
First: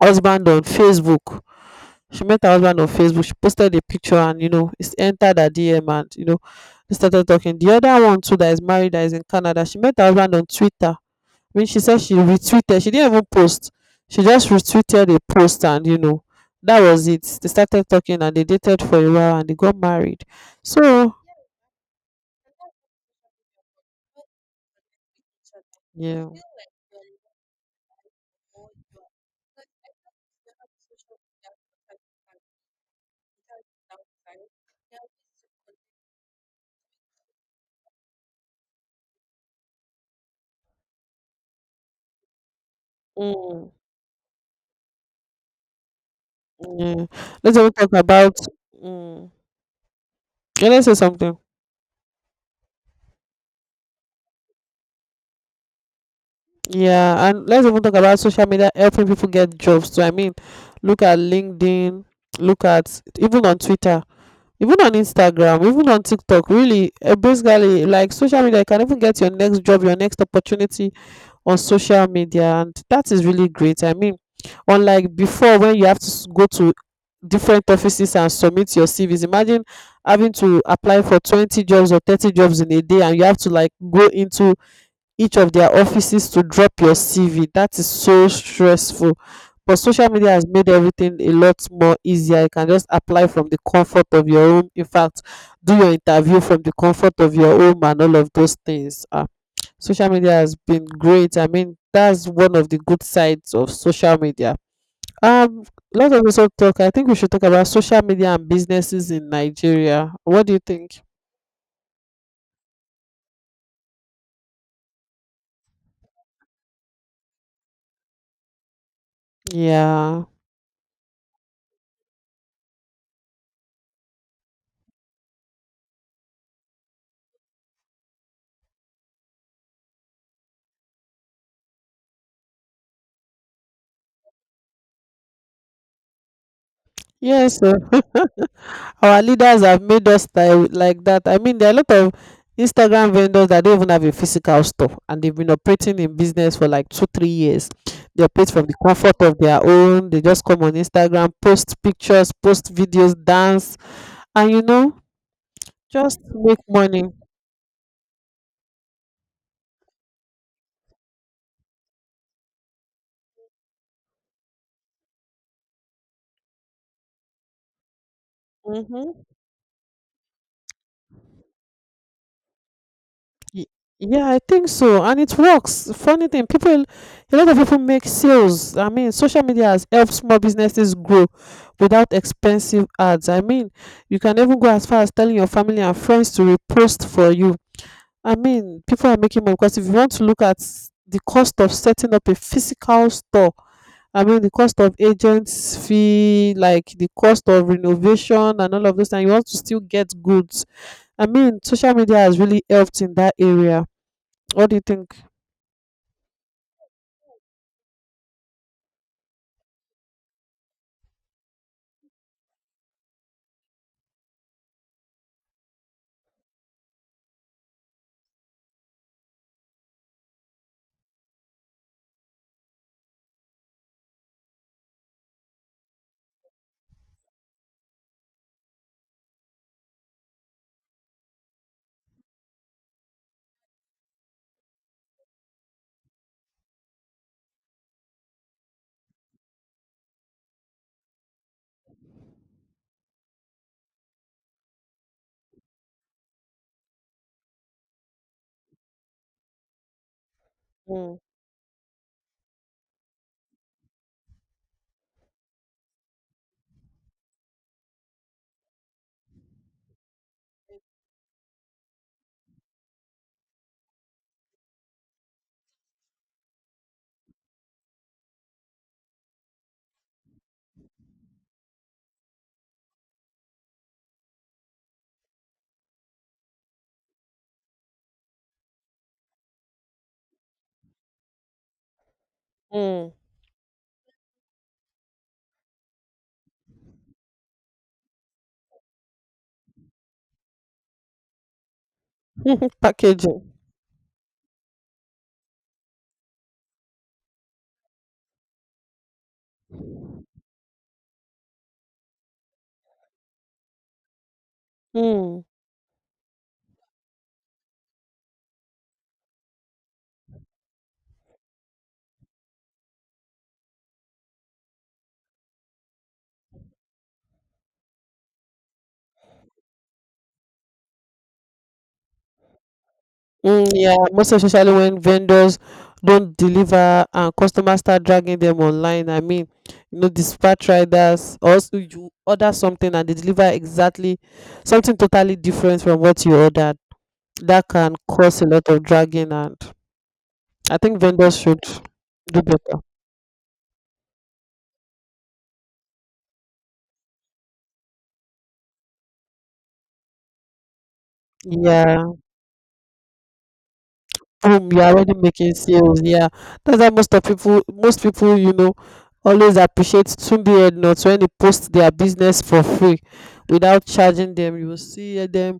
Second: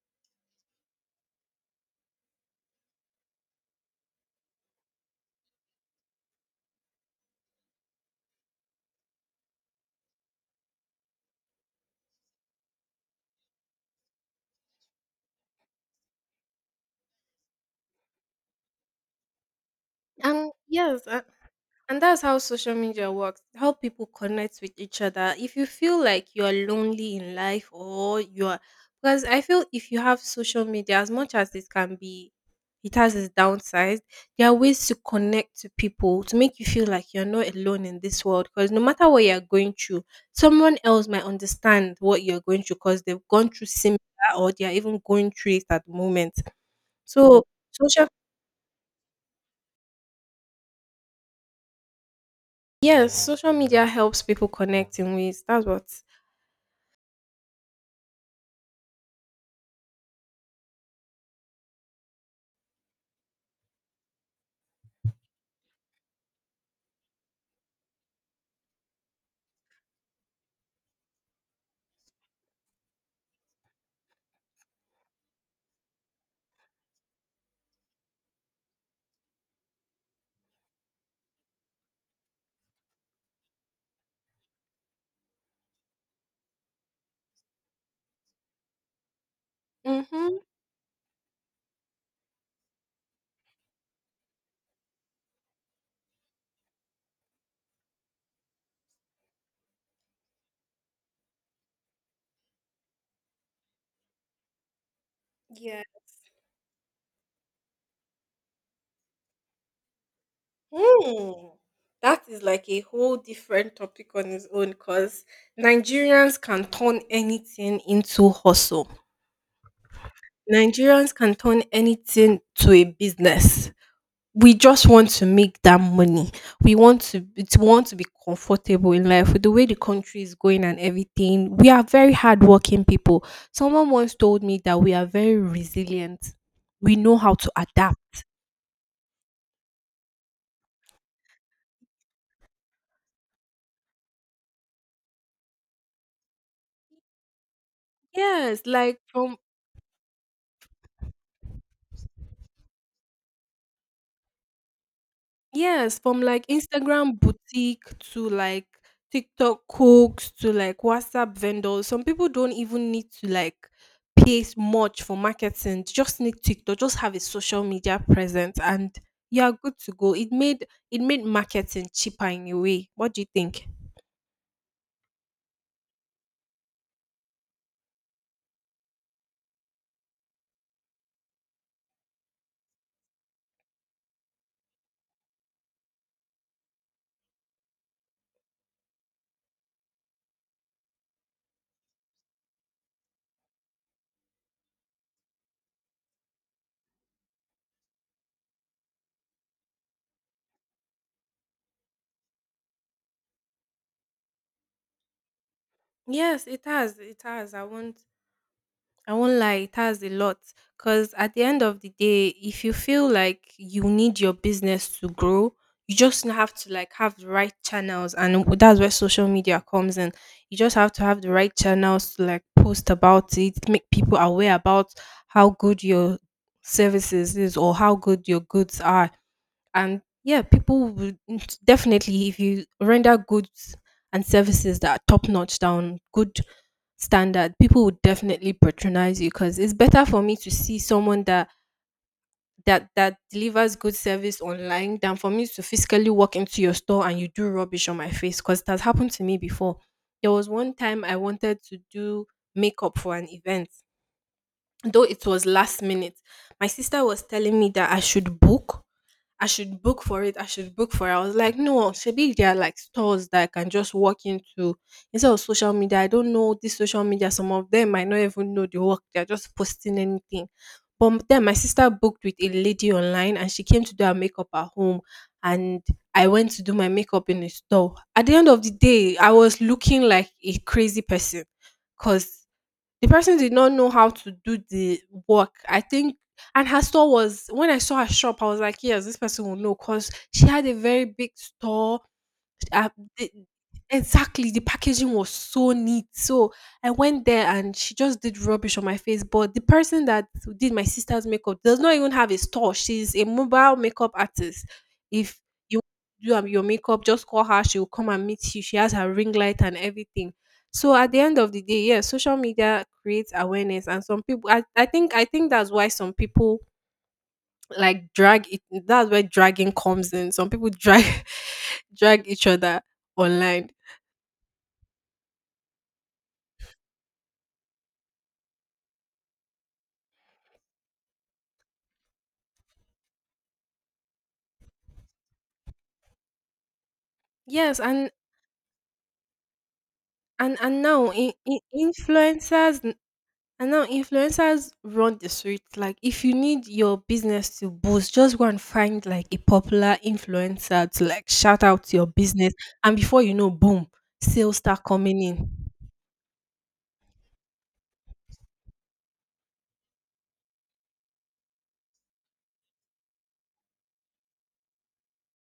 A: husband on Facebook. She posted a picture, and you know, it's entered her DM, and you know, they started talking. The other one too that is married, that is in Canada, she met her husband on Twitter. I mean, she said she retweeted. She didn't even post. She just retweeted a post, and you know, that was it. They started talking and they dated for a while and they got married.
B: And yes,
A: So
B: and that's how social media works. How people connect with each other. If you feel like
A: yeah.
B: you're lonely in life or you're because I feel if you have social media, as much as it can be it has its downsides, there are ways to connect to people to make you feel like you're not alone in this world. Because no matter what you're going through, someone else might understand what you're going through because they've gone through
A: Mm,
B: similar or they're even going through it at the moment.
A: yeah.
B: So
A: Let's even talk
B: social
A: about. Mm, yeah, let's say something.
B: yes, social media helps people connect in ways. That's what.
A: Yeah, and let's even talk about social media helping people get jobs too. I mean, look at LinkedIn, look at even on Twitter, even on Instagram, even on TikTok. Really, basically, like social media, you can even get your next job, your next opportunity on social media, and that is really great. I mean, unlike before when you have to go to different offices and submit your CVs. Imagine having to apply for 20 jobs or 30 jobs in a day, and you have to like go into each of their offices to drop your CV. That is so stressful. But social media
B: Mhm.
A: has made everything a lot more easier. You can just apply from the comfort of your home. In fact, do your interview from the comfort of your home and all of those things. Ah, social media has been great. I mean, that's one of the good sides of social media. Um,
B: Yeah.
A: Lot of also talk. I think we should talk about social media and businesses in Nigeria. What do you think?
B: Hmm. That is like a whole different topic on its own because Nigerians can turn anything into hustle.
A: Yeah.
B: Nigerians can turn anything to a business. We just want to make that money. We want to want to be comfortable in life with the way the country is going and everything. We are very hardworking people. Someone once told me that we are very resilient. We know how to
A: Yes, oh.
B: adapt.
A: [LAUGHS] Our leaders have made us like that. I mean, there are a lot of Instagram vendors that don't even have a physical store, and they've been operating in business for like two, 3 years. They operate
B: Yes,
A: from the
B: like
A: comfort
B: from
A: of their own. They just come on Instagram, post pictures, post videos, dance, and you know,
B: Yes,
A: just
B: from like
A: make money.
B: Instagram boutique to like TikTok cooks to like WhatsApp vendors. Some people don't even need to like much for marketing. They just need TikTok, just have a social media presence and
A: Hmm.
B: you are good to go. It made marketing cheaper in a way. What do you think?
A: Y- Yeah, I think so, and it works. Funny thing, people, a lot of people make sales. I mean, social media has helped small businesses grow without expensive ads. I mean, you can even go as far as telling your family and friends to repost for you. I mean, people are making money because if you want to look at the cost of setting up a physical store, I mean, the cost of agents fee, like the cost of renovation and all of those, and you want to still get goods. I mean, social media has really helped in that area. What do you think?
B: Yes, it has. It has. I won't lie, it has a lot. Because at the end of the day, if you feel like you need your business to grow, you just have to like have the right channels, and that's where social media comes in. You just have to have the right channels to like post about it, make people aware about how good your services is or how good your goods are, and yeah, people would definitely, if you render goods and services that are top notch, down, good standard, people would definitely patronize you, because it's better for me to see someone that that delivers good service online than for me to physically walk into your store and you do rubbish on my face, because it has happened to me before. There was one time I
A: Mm.
B: wanted to do makeup for an event, though it was last minute. My sister was telling me that I should book for it. I should book for it. I was like, no, maybe there are like stores that I can just walk into instead of social media. I don't know this social media. Some of them might not even know the work. They're just posting anything. But then my sister booked with a lady online and she came to do her makeup at home. And I went to do my makeup in a store. At the end of the day, I was looking like a crazy person because the
A: Mm.
B: person did not know how to do the work. I think And her store was, when I saw her shop, I was like, yes, this person will know because she had a very big store.
A: [LAUGHS]
B: Uh, the
A: Packaging.
B: Exactly, the packaging was so neat. So I went there and she just did rubbish on my face. But the person that did my sister's makeup does not even have a store. She's a mobile makeup artist. If
A: Mm.
B: you do your makeup, just call her. She will come and meet you. She has her ring light and everything. So at the end of the day, yeah, social media creates awareness, and some people. I think that's why some people like drag it, that's where dragging comes in. Some people drag [LAUGHS] drag each other
A: Mm,
B: online.
A: yeah, most especially when vendors don't deliver and customers start dragging them online. I mean, you know, dispatch riders also, you order something and they deliver exactly something totally different from what you ordered. That
B: Yes,
A: can
B: and
A: cause a lot of dragging, and
B: and
A: I
B: and
A: think
B: now
A: vendors
B: in
A: should do better.
B: influencers and now influencers run the street. Like if you need your business to boost, just go and find like a popular influencer to like shout out
A: Yeah.
B: your business, and before you know, boom, sales
A: Boom,
B: start
A: you're already
B: coming in.
A: making sales. Yeah, that's why most people, you know, always appreciate Tunde Headnots when they post their business for free without charging them. You will see them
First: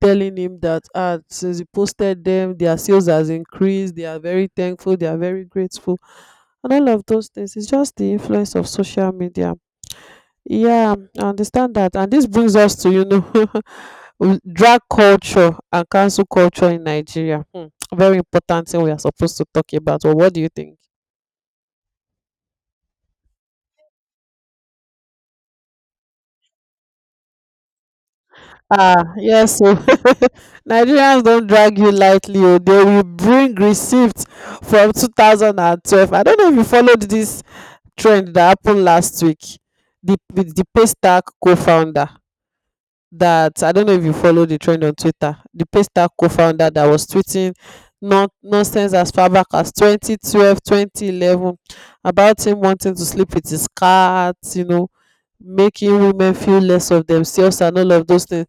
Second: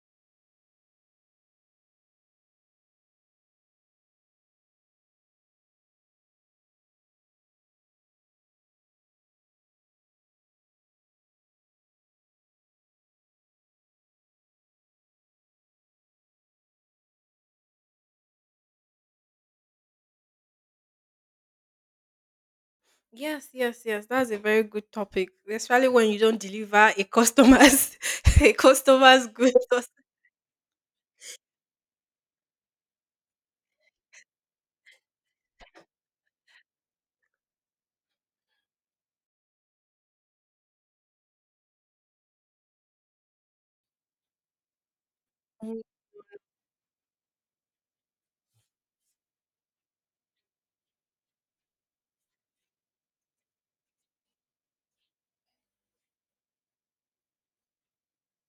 A: telling him that, since he posted them, their sales has increased. They are very thankful, they are very grateful, and all of those things. It's just the influence of social media. Yeah, I understand that. And this brings us to, you know, [LAUGHS] drag culture and cancel culture in Nigeria. Hmm, very important thing we are supposed to talk about. Well, what do you think?
B: Yes, yes, yes. That's a very good topic, especially when you don't deliver a customer's [LAUGHS] a
A: Ah,
B: customer's
A: yes.
B: goods.
A: So [LAUGHS] Nigerians don't drag you lightly. Oh. They will bring receipts from 2012. I don't know if you followed this trend that happened last week. With the Paystack co-founder. That I don't know if you follow the trend on Twitter, the Paystar co-founder that was tweeting nonsense as far back as 2012, 2011, about him wanting to sleep with his cat, you know, making women feel less of themselves and all of those things.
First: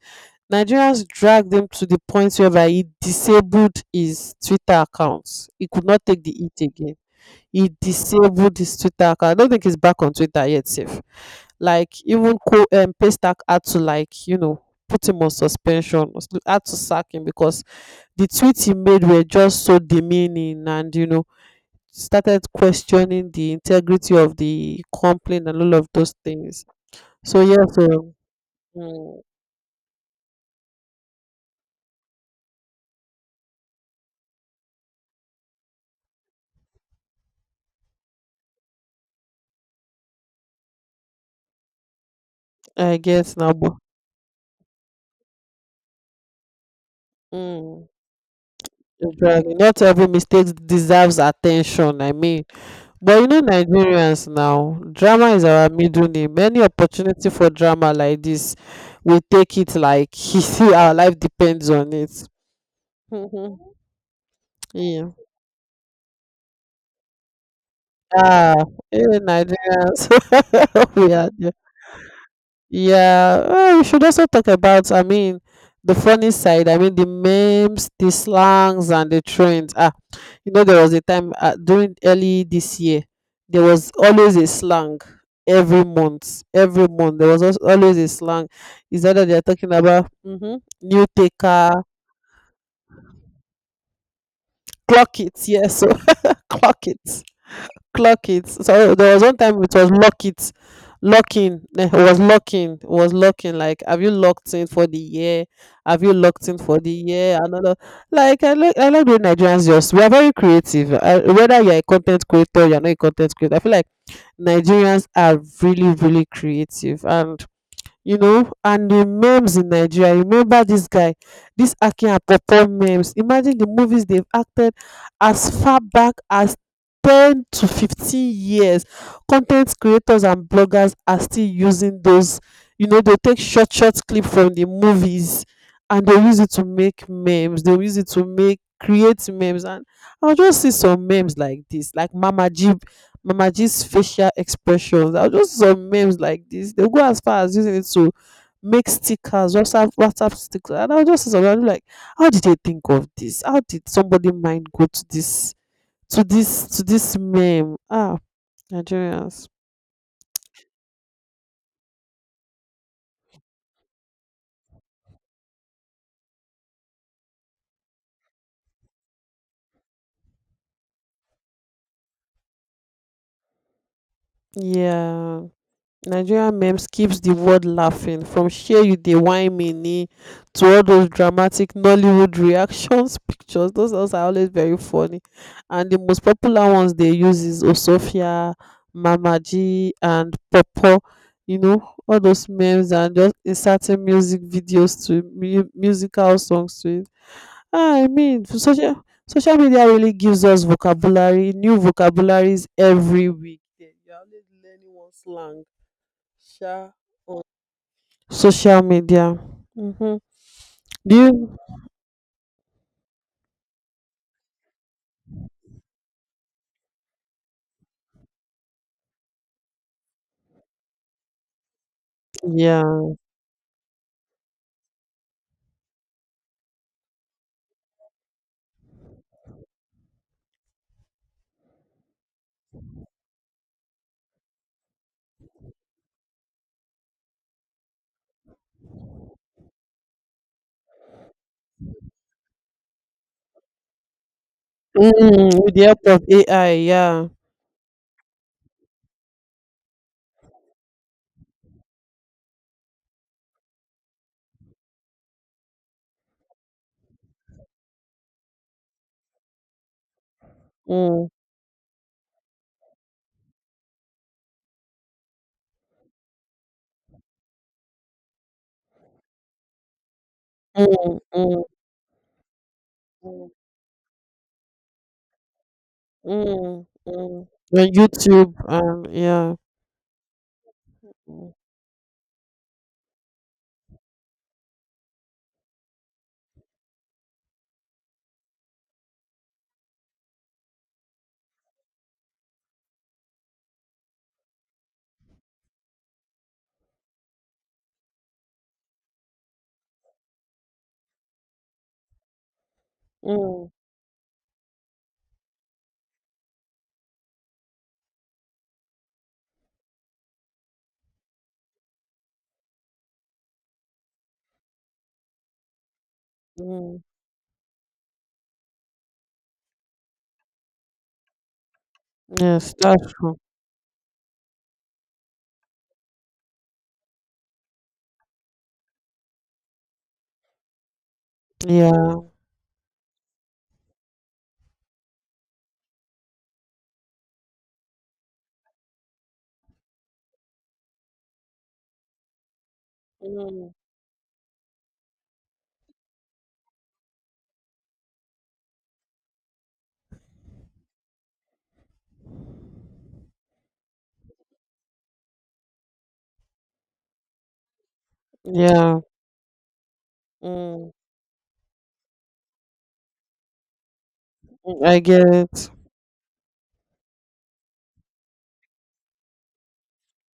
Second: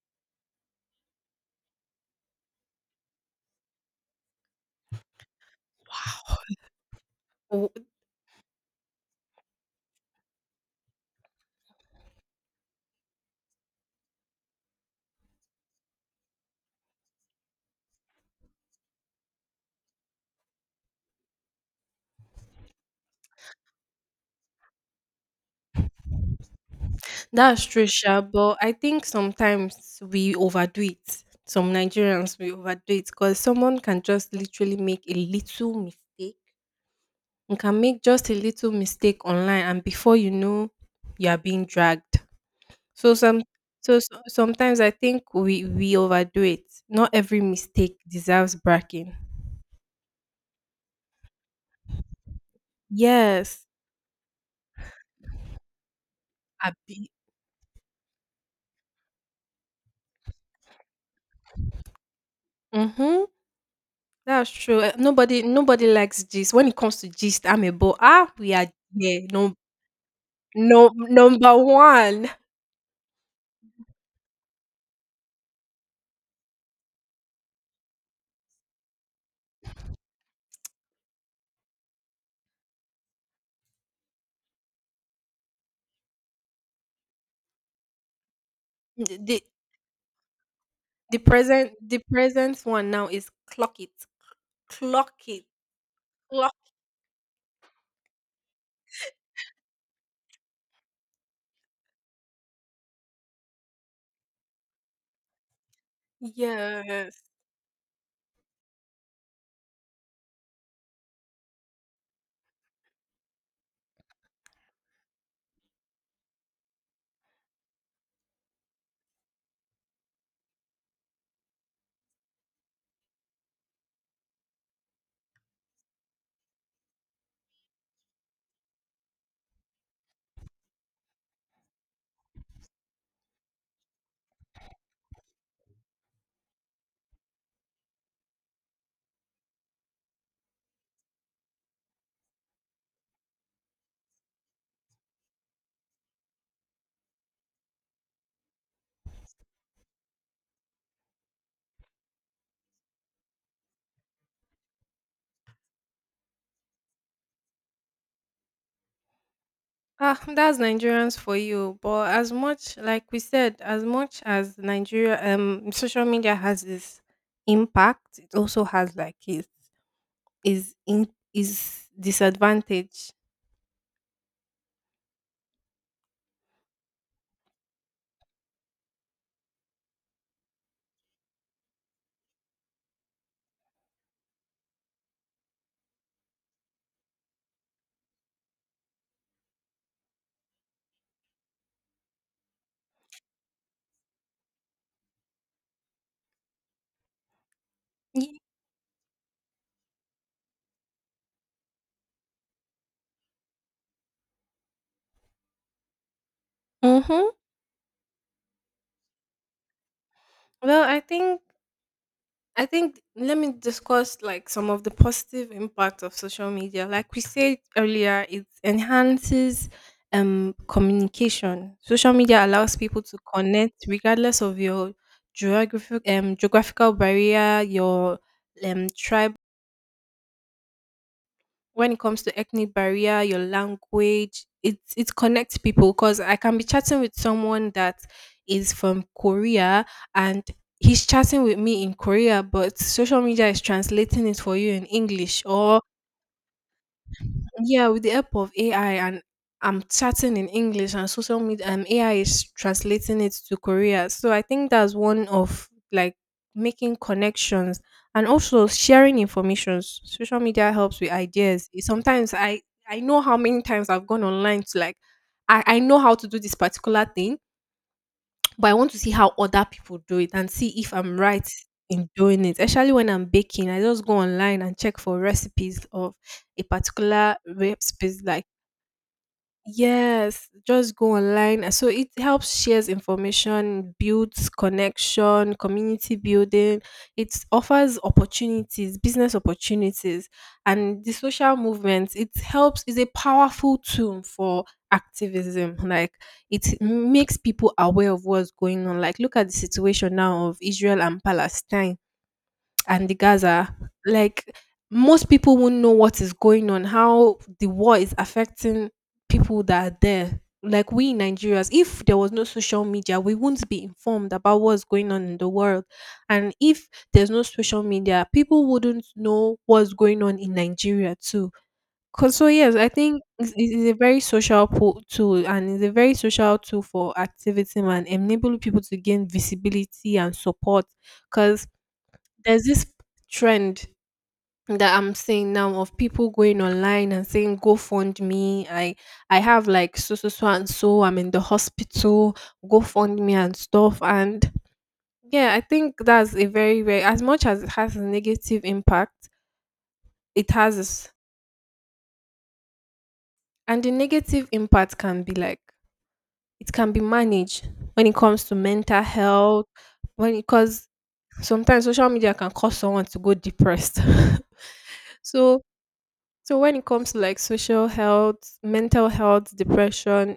A: Nigerians dragged him to the point whereby he disabled his Twitter accounts. He could not take the heat again,
B: W
A: he disabled his Twitter account. I don't think he's back on Twitter yet, safe. Like, even Co Paystack had to, like, you know, put him on suspension, had to sack him because the tweets he made were just so demeaning, and you know, started questioning the integrity of the complaint and all of those things. So
B: That's
A: yes,
B: true sha, but I think
A: mm.
B: sometimes we overdo it. Some Nigerians, we overdo it because someone can just literally make a little mistake. You can make just a little mistake online and before you know, you are being dragged.
A: I
B: So
A: guess
B: some,
A: now, but
B: so sometimes I think we overdo it. Not every
A: mm,
B: mistake deserves
A: you
B: bragging.
A: dragging. Not every mistake deserves attention. I mean. But you know,
B: Yes,
A: Nigerians now, drama is our middle name. Any
B: abi.
A: opportunity for drama like this, we take it like, [LAUGHS] you see our life depends on it.
B: Mhm,
A: Mhm.
B: that's true. Eh,
A: Yeah.
B: nobody likes gist. When it comes to gist, I'm amebo, ah, we
A: ah
B: are
A: eh,
B: here.
A: nigerians
B: No,
A: [LAUGHS] We are there.
B: number one,
A: Yeah, well, we should also talk about, I mean, the funny side, I mean, the memes, the slangs, and the trends. You know, there was a time during early this year, there was always a slang every month. Every month, there was always a slang. Is that that they're
B: the
A: talking about? New
B: the
A: taker,
B: present one now is clock it, clock
A: clock
B: it,
A: it? Yes, so [LAUGHS]
B: clock.
A: clock it, clock it. So there was one time it was lock it, locking. It was locking, it was locking. Like, have you locked in for the year? Have you locked in for the
B: Yes,
A: year? Another. Like I like the way Nigerians just, we are very creative. Whether you're a content creator, you're not a content creator. I feel like Nigerians are really, really creative. And, you know, and the memes in Nigeria, you remember this guy, this Akin Apopo memes. Imagine the movies they've acted as far back as 10 to 15 years. Content creators and bloggers are still using those, you know, they take short, short clip from the movies and they use it to make memes. They use it to make create memes, and I'll just see some memes like this, like Mama G, mama gist facial expressions. I just saw memes like this, they go as far as using it to make stickers, WhatsApp stickers, and I will just see something, I'm like, how did they think of this? How did somebody mind go to this meme? Nigerians.
B: ah, that's Nigerians for you. But as much like we said, as much as Nigeria, social media has its impact, it also has like its is in is disadvantage.
A: Yeah, Nigerian memes keeps the world laughing, from share you dey whine me ni, to all those dramatic Nollywood reactions. [LAUGHS] Pictures, those ones are always very funny. And the most popular ones they use is Osofia, Mamaji and Popo, you know, all those memes and just inserting music videos to musical songs to it. Ah, I mean, social media really gives us vocabulary, new vocabularies every week. Then you're always learning one slang sha
B: Mm-hmm.
A: on social media. Hmm.
B: Well,
A: Do you?
B: I think let me discuss like some of the positive impact of social media. Like we said earlier, it enhances communication. Social media allows people
A: Yeah.
B: to connect regardless of your geographical barrier, your tribe when it comes to ethnic barrier, your language. It connects people because I can be chatting with someone that is from Korea and he's chatting with me in Korea, but social media is translating it for you in English,
A: Mm, with
B: or
A: the help of AI, yeah.
B: yeah, with the help of AI, and I'm chatting in English and social media and AI is translating it to Korea. So I think that's one of like making connections and also sharing information. Social media helps with
A: Mm,
B: ideas. It- Sometimes I know how many times I've gone online to like I know how to do this particular thing, but I want to see how other people do it and see if
A: mm,
B: I'm right
A: mm,
B: in doing it. Especially when I'm
A: mm,
B: baking, I just go online and check for recipes of a
A: mm,
B: particular
A: mm. On
B: recipe that,
A: YouTube, yeah.
B: yes, just go
A: Mm,
B: online. So it helps shares information, builds connection, community building. It offers opportunities, business opportunities, and the social movement. It helps is a powerful tool for activism. Like it makes people aware of what's going on. Like look at the situation now of Israel and Palestine and the
A: mm,
B: Gaza. Like most people won't know what is going on, how the war is affecting people that are there. Like we in Nigerians, if there was no social media, we wouldn't be informed about what's going on in the world. And if
A: mm.
B: there's no social media, people wouldn't know what's going on in Nigeria too. 'Cause- so
A: Yes,
B: yes, I
A: that's
B: think
A: true.
B: it is a very tool, and it's a very social tool for activism and enabling people to gain visibility and support. Because
A: Yeah,
B: there's this trend that I'm seeing now of people going online and saying, "Go fund me! I have like so and so. I'm in the hospital. Go fund me" and
A: mm,
B: stuff. And yeah, I think that's a very as much as it has a negative impact, it has its- and the negative impact can be like it can be managed when it comes to mental
A: yeah.
B: health. When Because
A: Mm,
B: sometimes social media can cause someone to go depressed.
A: mm, I
B: [LAUGHS]
A: get
B: so
A: it.
B: So when it comes to like social health, mental health, depression,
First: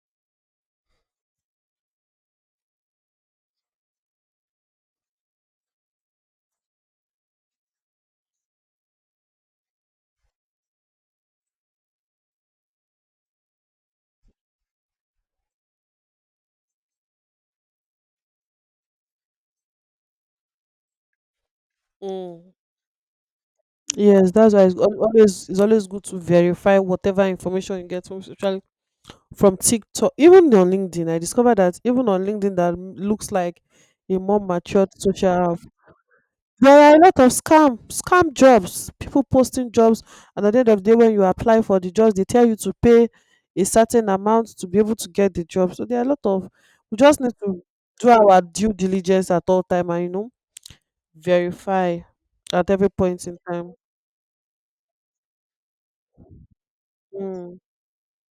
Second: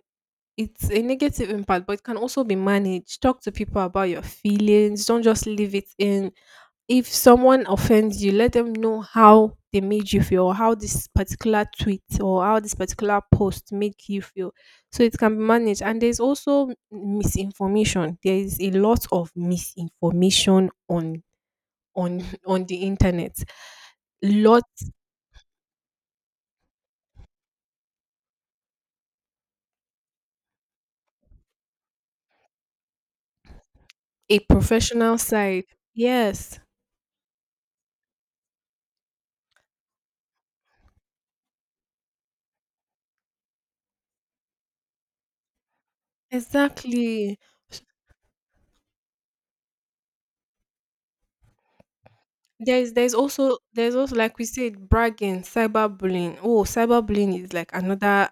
B: it's a negative impact, but it can also be managed. Talk to people about your feelings. Don't just leave it in. If someone offends you, let them know how they made you feel, or how this particular tweet or how this particular post make you feel. So it can be managed. And there's also misinformation. There is a lot of misinformation on [LAUGHS]
A: Mm.
B: on the internet.
A: Yes, that's why
B: Lot.
A: it's always good to verify whatever information you get from social from TikTok. Even on LinkedIn, I discovered that even on LinkedIn looks like a
B: A
A: more matured
B: professional
A: social app,
B: side. Yes,
A: there are a lot of scam jobs. People posting jobs, and at the end of the day, when you apply for the jobs, they tell you to pay a certain amount to be able to get the job. So there are a lot of. We just need
B: exactly.
A: to
B: S-
A: do our due diligence at all time, and you know, verify at every
B: There's there's
A: point in
B: also
A: time.
B: there's also like we said, bragging, cyberbullying. Oh, cyberbullying is
A: Mm,
B: like another.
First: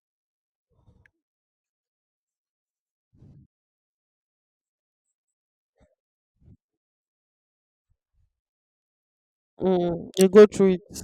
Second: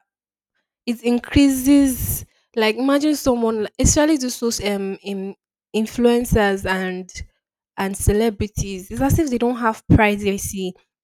B: It increases like imagine someone like- especially influencers and celebrities. It's as if they don't have
A: mm, you go through
B: privacy.
A: it.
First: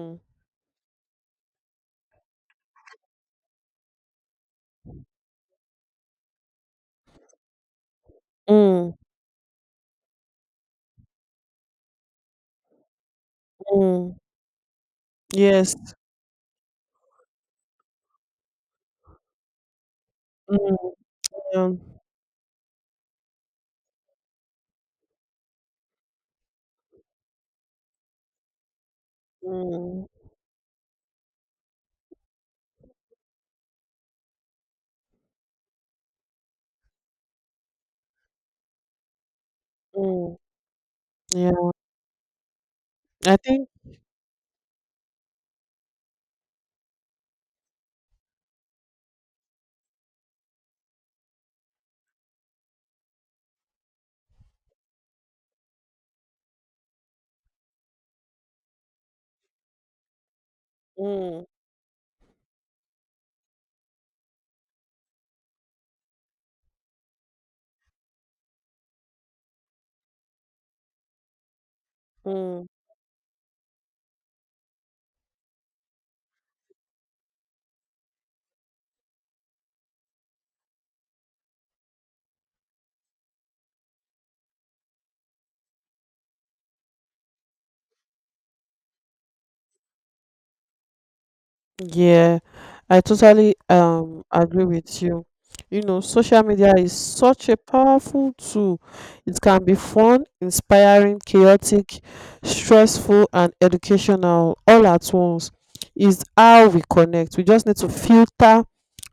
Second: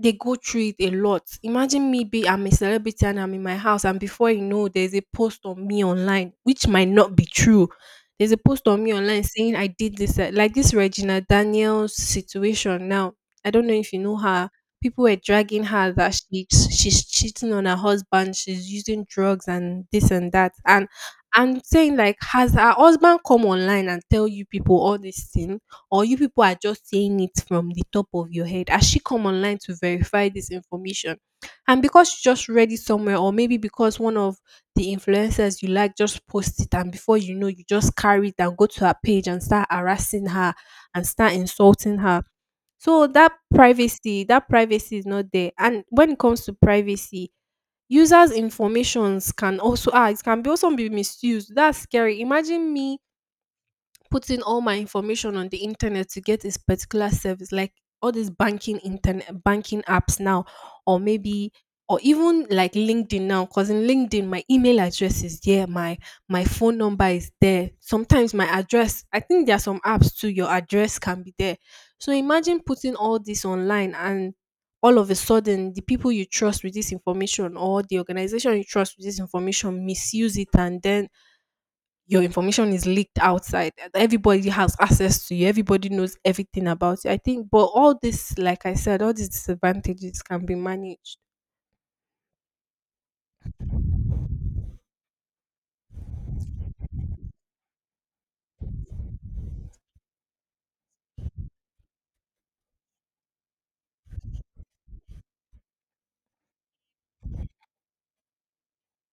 B: They go through it a lot. Imagine me be I'm a celebrity and I'm in my house and before you know there's a post on me online, which might not be true. There's a post on me
A: mm,
B: online saying I did this like this Regina Daniels situation now. I don't know if you know
A: mm.
B: her. People were dragging
A: Yes.
B: her that she's cheating on her husband, she's using drugs and this and that.
A: Mm,
B: And I'm
A: yeah.
B: saying like, has her husband come online and tell you people all this thing? Or you people are just saying it from the top of your head. Has she come online to
A: Mm,
B: verify this information? And because you just read it somewhere, or maybe because one of the influencers you like just post it, and before you know, you just carry it and go to her page and start harassing
A: mm,
B: her and start
A: yeah,
B: insulting her. So
A: I think,
B: that privacy is not there. And when it comes to privacy, users' informations can also it can be also be misused. That's scary. Imagine me putting all my information on the internet to get this particular service, like all these banking, internet banking apps now, or
A: mm,
B: maybe or even like LinkedIn now, because in LinkedIn my email address is there, my phone number is there, sometimes my address. I think there are some apps too your address can be there. So imagine
A: mm,
B: putting all this online and all of a sudden the people you trust with this information or the organization you trust with this information misuse it, and then your information is leaked outside. Everybody has access to you. Everybody knows everything about you. I think, but all this, like I said, all these disadvantages can be managed.
A: yeah, I totally agree with you. You know, social media is such a powerful tool. It can be fun, inspiring, chaotic, stressful, and educational all at once. Is how we connect. We just need to filter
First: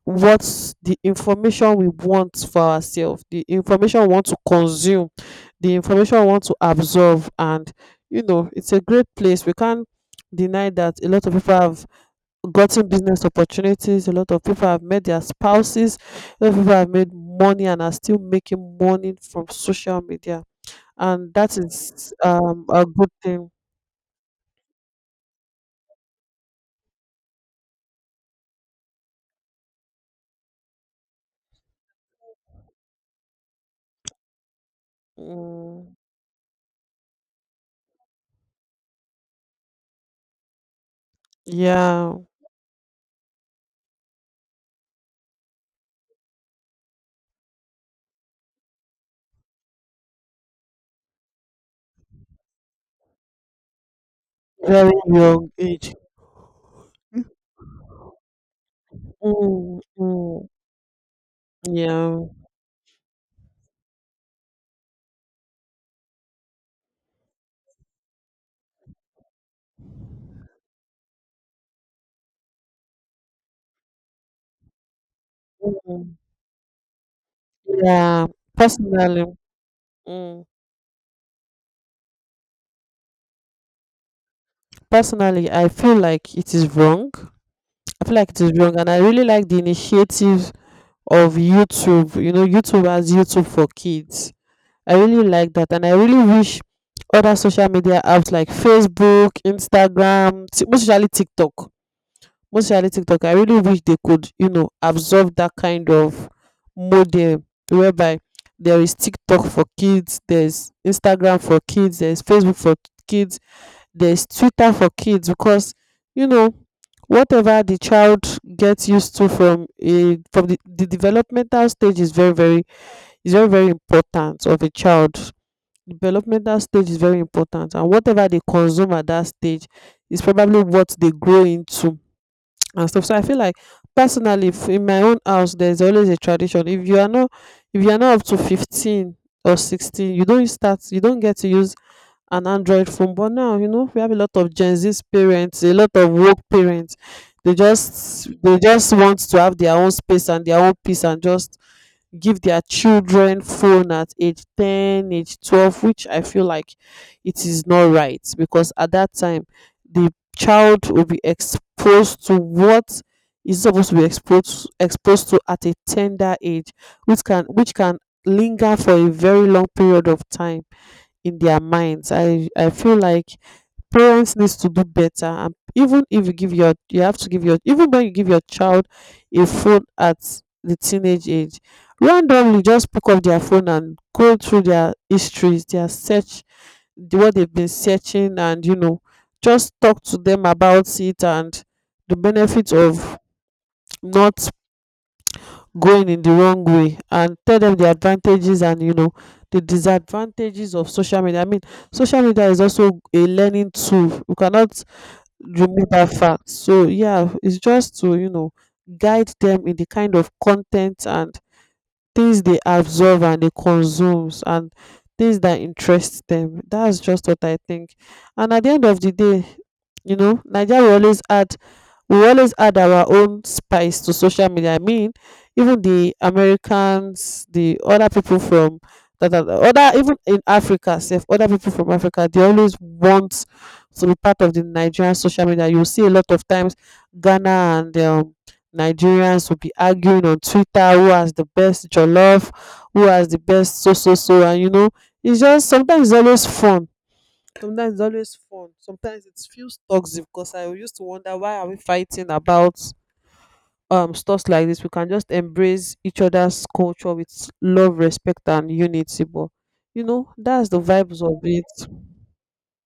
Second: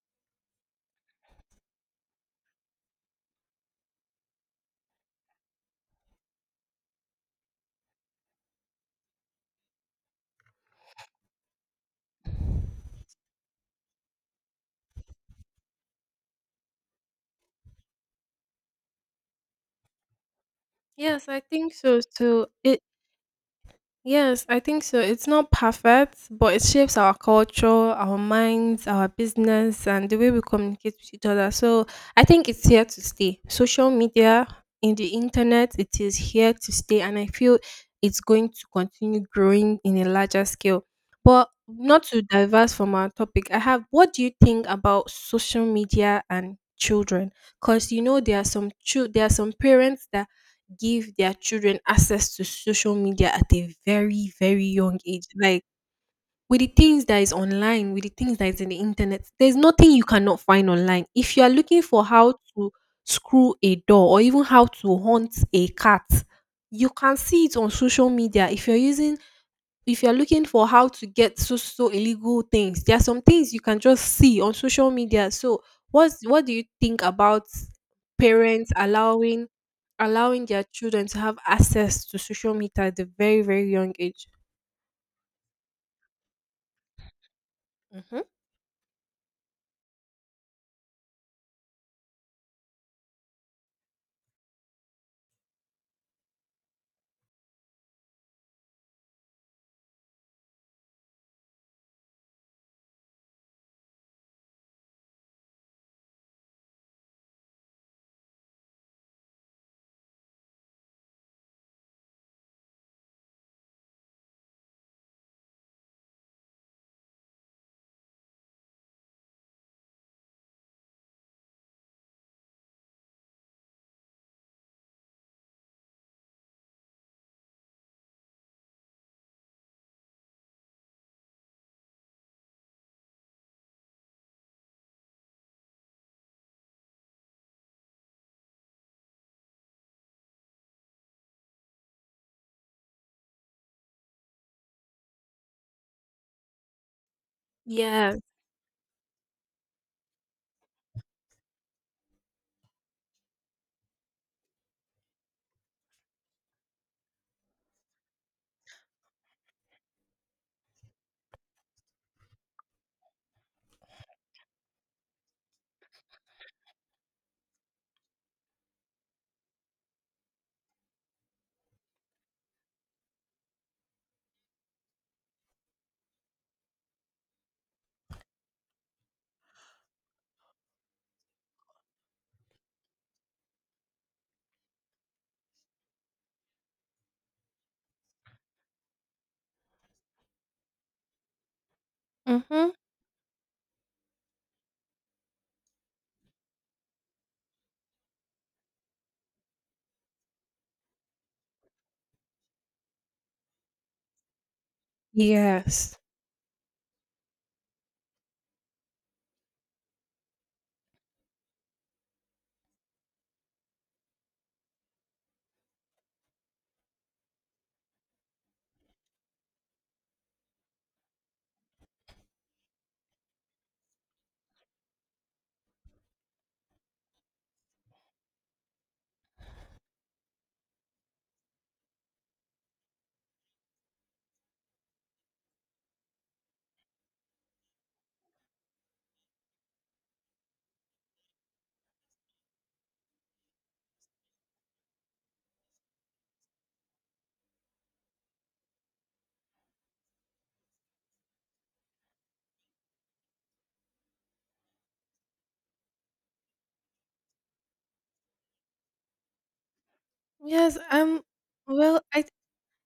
A: what's the information we want for ourselves, the information we want to consume, the information we want to absorb. And you know, it's a great place. We can't deny that a lot of people have gotten business opportunities, a lot of people have met their spouses, a lot of people have made money and are still making money from social media,
B: Yes,
A: and
B: I
A: that
B: think so.
A: is
B: So it
A: a good thing.
B: Yes, I think so. It's not perfect, but it shapes our culture, our minds, our business, and the way we communicate with each other. So I think it's here to stay. Social media, in the internet,
A: Mm,
B: it is here to stay. And I feel it's going to continue growing in a larger scale. But not
A: yeah,
B: to diverse from our topic, I have what do you think about social media and children? Because you know there are some chil- there are some parents that give their children access to social media at a very, very
A: very
B: young age.
A: young
B: Like
A: age.
B: with the things that is online, with the things that is in the internet, there's
A: Mm,
B: nothing you cannot
A: mm,
B: find online. If you are looking for
A: yeah,
B: how to screw a door or even how to hunt a cat, you can see it on social media. If you're looking for how to get so so illegal things, there are some things you can just see on social media. So,
A: mm,
B: what do you think about
A: yeah.
B: parents
A: Personally, mm,
B: allowing their children to have access to social media at a very very young age?
A: personally, I feel like it is wrong. I feel
B: Hmm.
A: like it is wrong, and I really like the initiative of YouTube. You know, YouTube has YouTube for kids. I really like that, and I really wish other social media apps like Facebook, Instagram, most especially TikTok, most especially TikTok. I really wish they could, you know, absorb that kind of model whereby there is TikTok for kids, there's Instagram for kids, there's Facebook for kids, there's Twitter for kids. Because you know, whatever the child gets used to from the developmental stage is very is very very important of a child. Developmental stage is very important, and whatever they consume at that stage is probably what they grow into and stuff. So I feel like personally, in my own house there's always a tradition. If you are not, if you are not up to 15 or 16, you don't start, you don't get to use an Android phone. But now, you know, we have a lot of Gen Z parents, a lot of woke parents. They
B: Yeah.
A: just they just want to have their own space and their own peace, and just give their children phone at age 10, age 12, which I feel like it is not right. Because at that time the child will be exposed to what is supposed to be exposed to at a tender age, which can linger for a very long period of time in their minds. I feel like parents needs to do better. And even if you give your you have to give your, even when you give your child a phone at the teenage age, randomly just pick up their phone and go through their histories, their search, what they've been searching. And you know, just talk to them about it and the
B: Mhm.
A: benefits of not going in the wrong way. And tell them the advantages and, you know, the disadvantages of social media. I mean, social media is also a learning tool, we cannot remove
B: Yes.
A: that fact. So yeah, it's just to, you know, guide them in the kind of content and things they absorb and they consume, and things that interest them. That's just what I think. And at the end of the day, you know, nigeria will always add we always add our own spice to social media. I mean, even the Americans, the other people from that other, even in Africa, if other people from Africa, they always want to be part of the Nigerian social media. You see a lot of times Ghana and Nigerians will be arguing on Twitter who has the best jollof, who has the best so so so. And you know, it's just sometimes it's always fun, sometimes it feels toxic, because I used to wonder why are we fighting about stuff like this. We can just embrace each other's culture with love, respect and unity. But you know, that's
B: Yes,
A: the vibes of it.
B: well, I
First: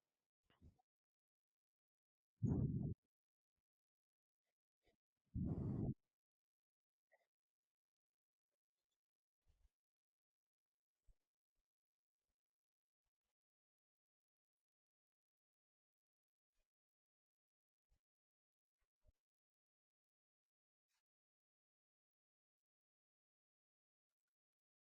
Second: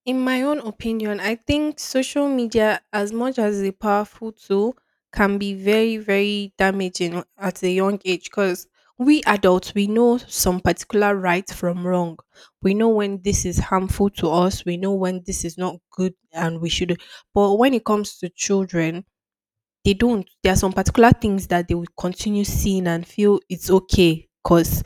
B: in my own opinion, I think social media, as much as a powerful tool, can be very, very damaging at a young age, because we adults we know some particular right from wrong. We know when this is harmful to us. We know when this is not good, and we should. But when it comes to children, they don't. There are some particular things that they will continue seeing and feel it's okay because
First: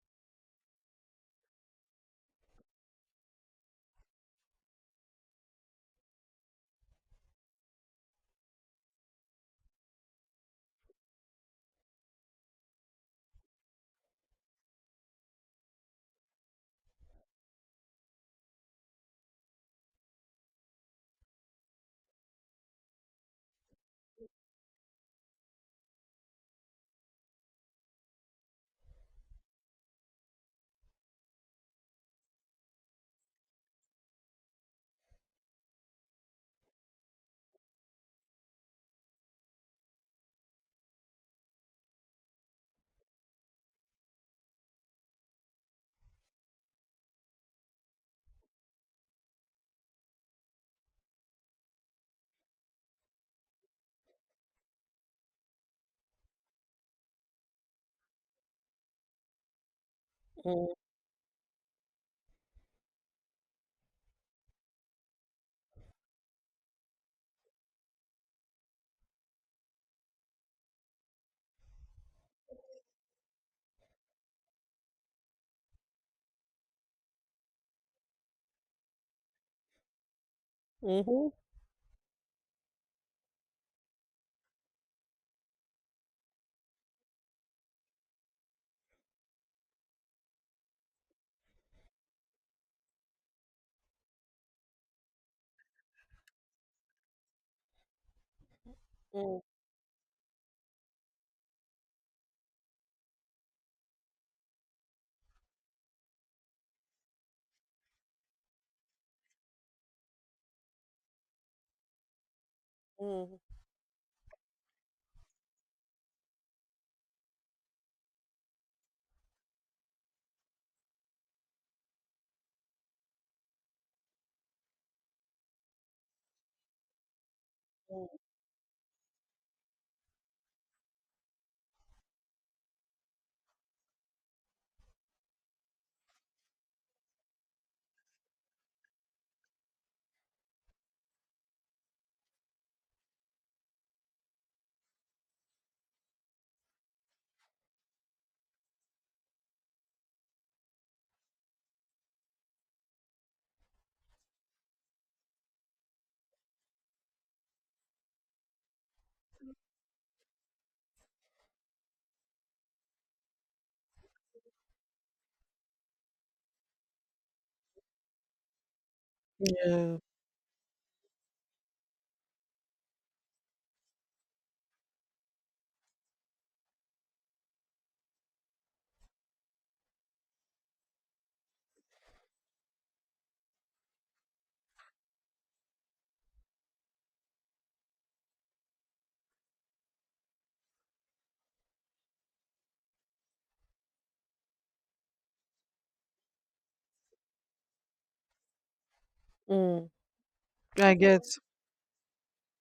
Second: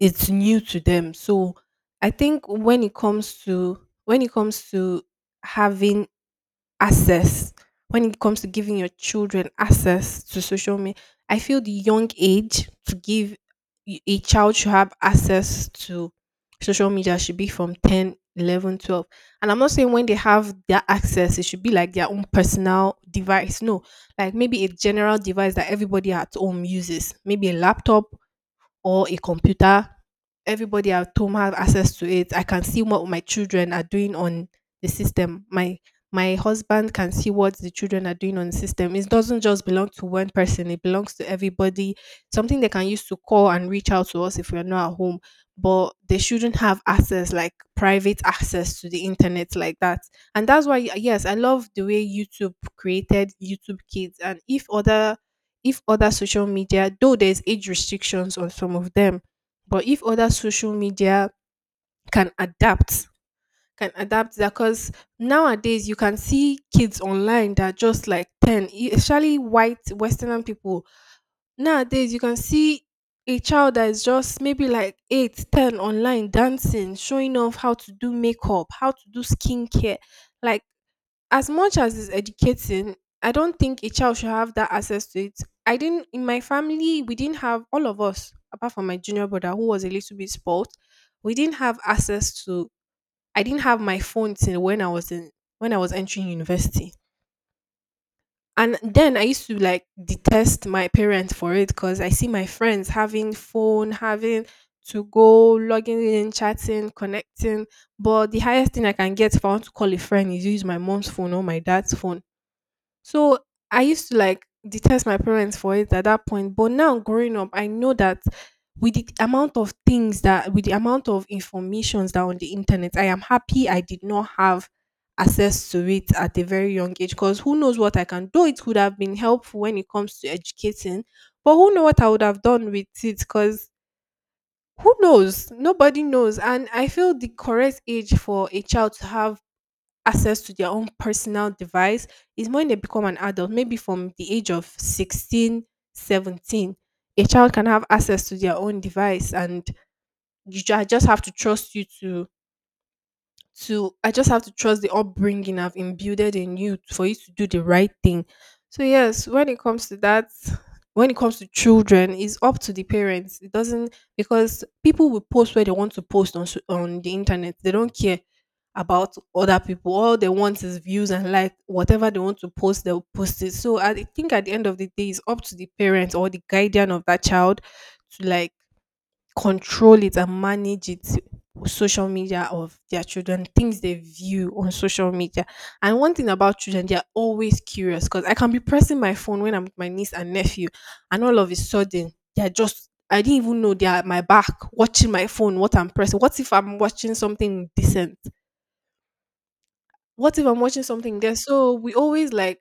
B: it's new to them. So I think when it comes to having access when it comes to giving your children access to social media, I feel the young age to give y- a child should have access to social media should be from 10, 11, 12. And I'm not saying when they have that access it should be like their own personal device. No, like maybe a general device that everybody at home uses, maybe a laptop or a computer. Everybody at home have access to it. I can see what my children are doing on the system. My husband can see what the children are doing on the system. It doesn't just belong to one person, it belongs to everybody. Something they can use to call and reach out to us if we're not at home. But they shouldn't have access, like private access to the internet like that. And that's why, yes, I love the way YouTube created YouTube Kids. And if other social media, though there's age restrictions on some of them, but if other social
A: Mm.
B: media can adapt, can adapt that because nowadays you can see kids online that are just like 10, e- especially white Western people. Nowadays you can see a child that is just maybe like 8, 10 online dancing, showing off how to do makeup, how to do skincare. Like
A: Mhm.
B: as much as it's educating, I don't think a child should have that access to it. I didn't in my family we didn't have all of us apart from my junior brother who was a little bit spoiled. We didn't have access to. I didn't have my phone till when I was entering university. And then I
A: Mm,
B: used to like detest my parents for it because I see my friends having phone, having to go logging in, chatting, connecting. But the highest thing I can get if I want to call a friend is use my mom's phone or my dad's phone. So
A: mm,
B: I used to like detest my parents for it at that point. But now growing up, I know that with the amount of informations that are on the internet, I am happy I did not have access to it at a very young age, because who knows what I
A: mm.
B: can do. It could have been helpful when it comes to educating, but who know what I would have done with it, because who knows? Nobody knows. And I feel the correct age for a child to have access to their own personal device is when they become an adult, maybe from the age of 16, 17. A child can have access to their own device, and you ju- just have to trust you to I just have to trust the upbringing I've imbued in you for you to do the right thing. So yes, when it comes to that, when it comes to children, it's up to the parents. It doesn't because people will post where they want to post on so- on the internet. They don't care about other people.
A: Yeah.
B: All they want is views, and like whatever they want to post, they'll post it. So I think at the end of the day, it's up to the parents or the guardian of that child to like control it and manage it, social media of their children, things they view on social media. And one thing about children, they're always curious, because I can be pressing my phone when I'm with my niece and nephew, and all of a sudden they're just I didn't even know they're at my back watching my phone, what I'm pressing. What if I'm watching something decent?
A: Mm.
B: What if I'm watching
A: I
B: something
A: get.
B: there? So we always like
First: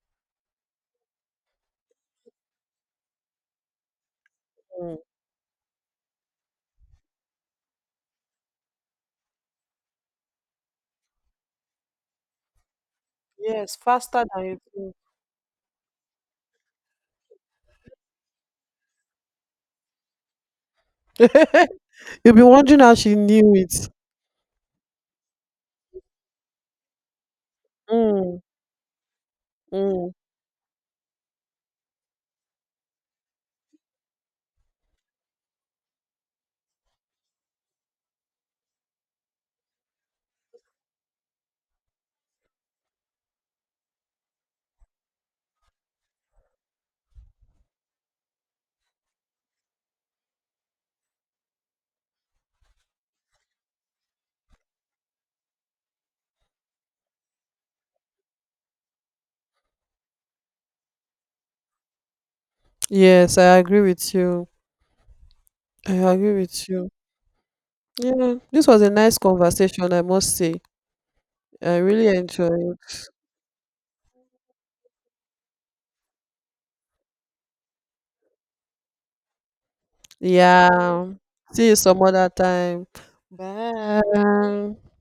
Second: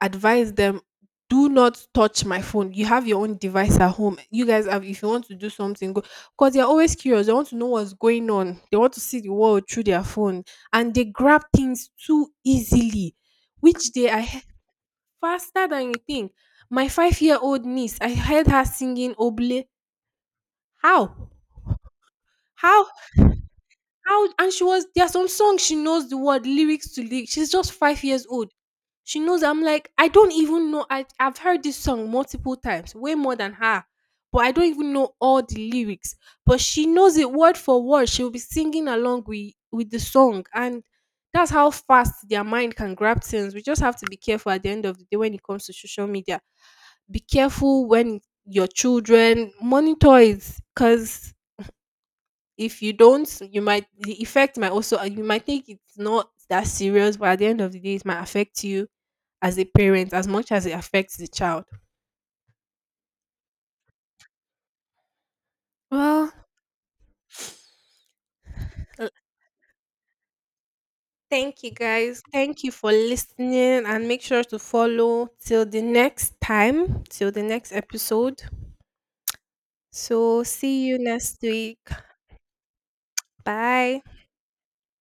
B: advise them, "Do not touch my phone. You have your own device at home. You guys have
A: Mm.
B: if you want to do something, go." Because they're always curious. They want to know what's going on. They want to see the world through their phone, and they grab things too easily,
A: Yes,
B: which they are
A: faster
B: he-
A: than you think.
B: faster than you think. My five-year-old niece, I heard her singing Oble. How?
A: [LAUGHS] You'll be wondering
B: How
A: how she knew it.
B: How and she was there are some songs she knows the word lyrics to lyrics. She's just 5 years
A: Mm,
B: old. She knows I'm like, I
A: mm.
B: don't even know. I've heard this song multiple times, way more than her. But I don't even know all the lyrics. But she knows it word for word. She'll be singing along with the song. And that's how fast their mind can grab things. We just have to be careful at the end of the day when it comes to social media. Be careful when your children monitor it, because if you don't, you might the effect might also you might think it's not that serious, but at the end of the day, it might affect you as a parent as much as it affects the child.
A: Yes, I agree with you. I
B: Well,
A: agree with you. Yeah, this was a
B: uh,
A: nice conversation, I must say.
B: thank you
A: I really
B: guys. Thank you
A: enjoyed.
B: for listening and make sure to follow till the next time, till the next episode. So, see you
A: Yeah.
B: next
A: See you
B: week.
A: some other time.
B: Bye.
A: Bye.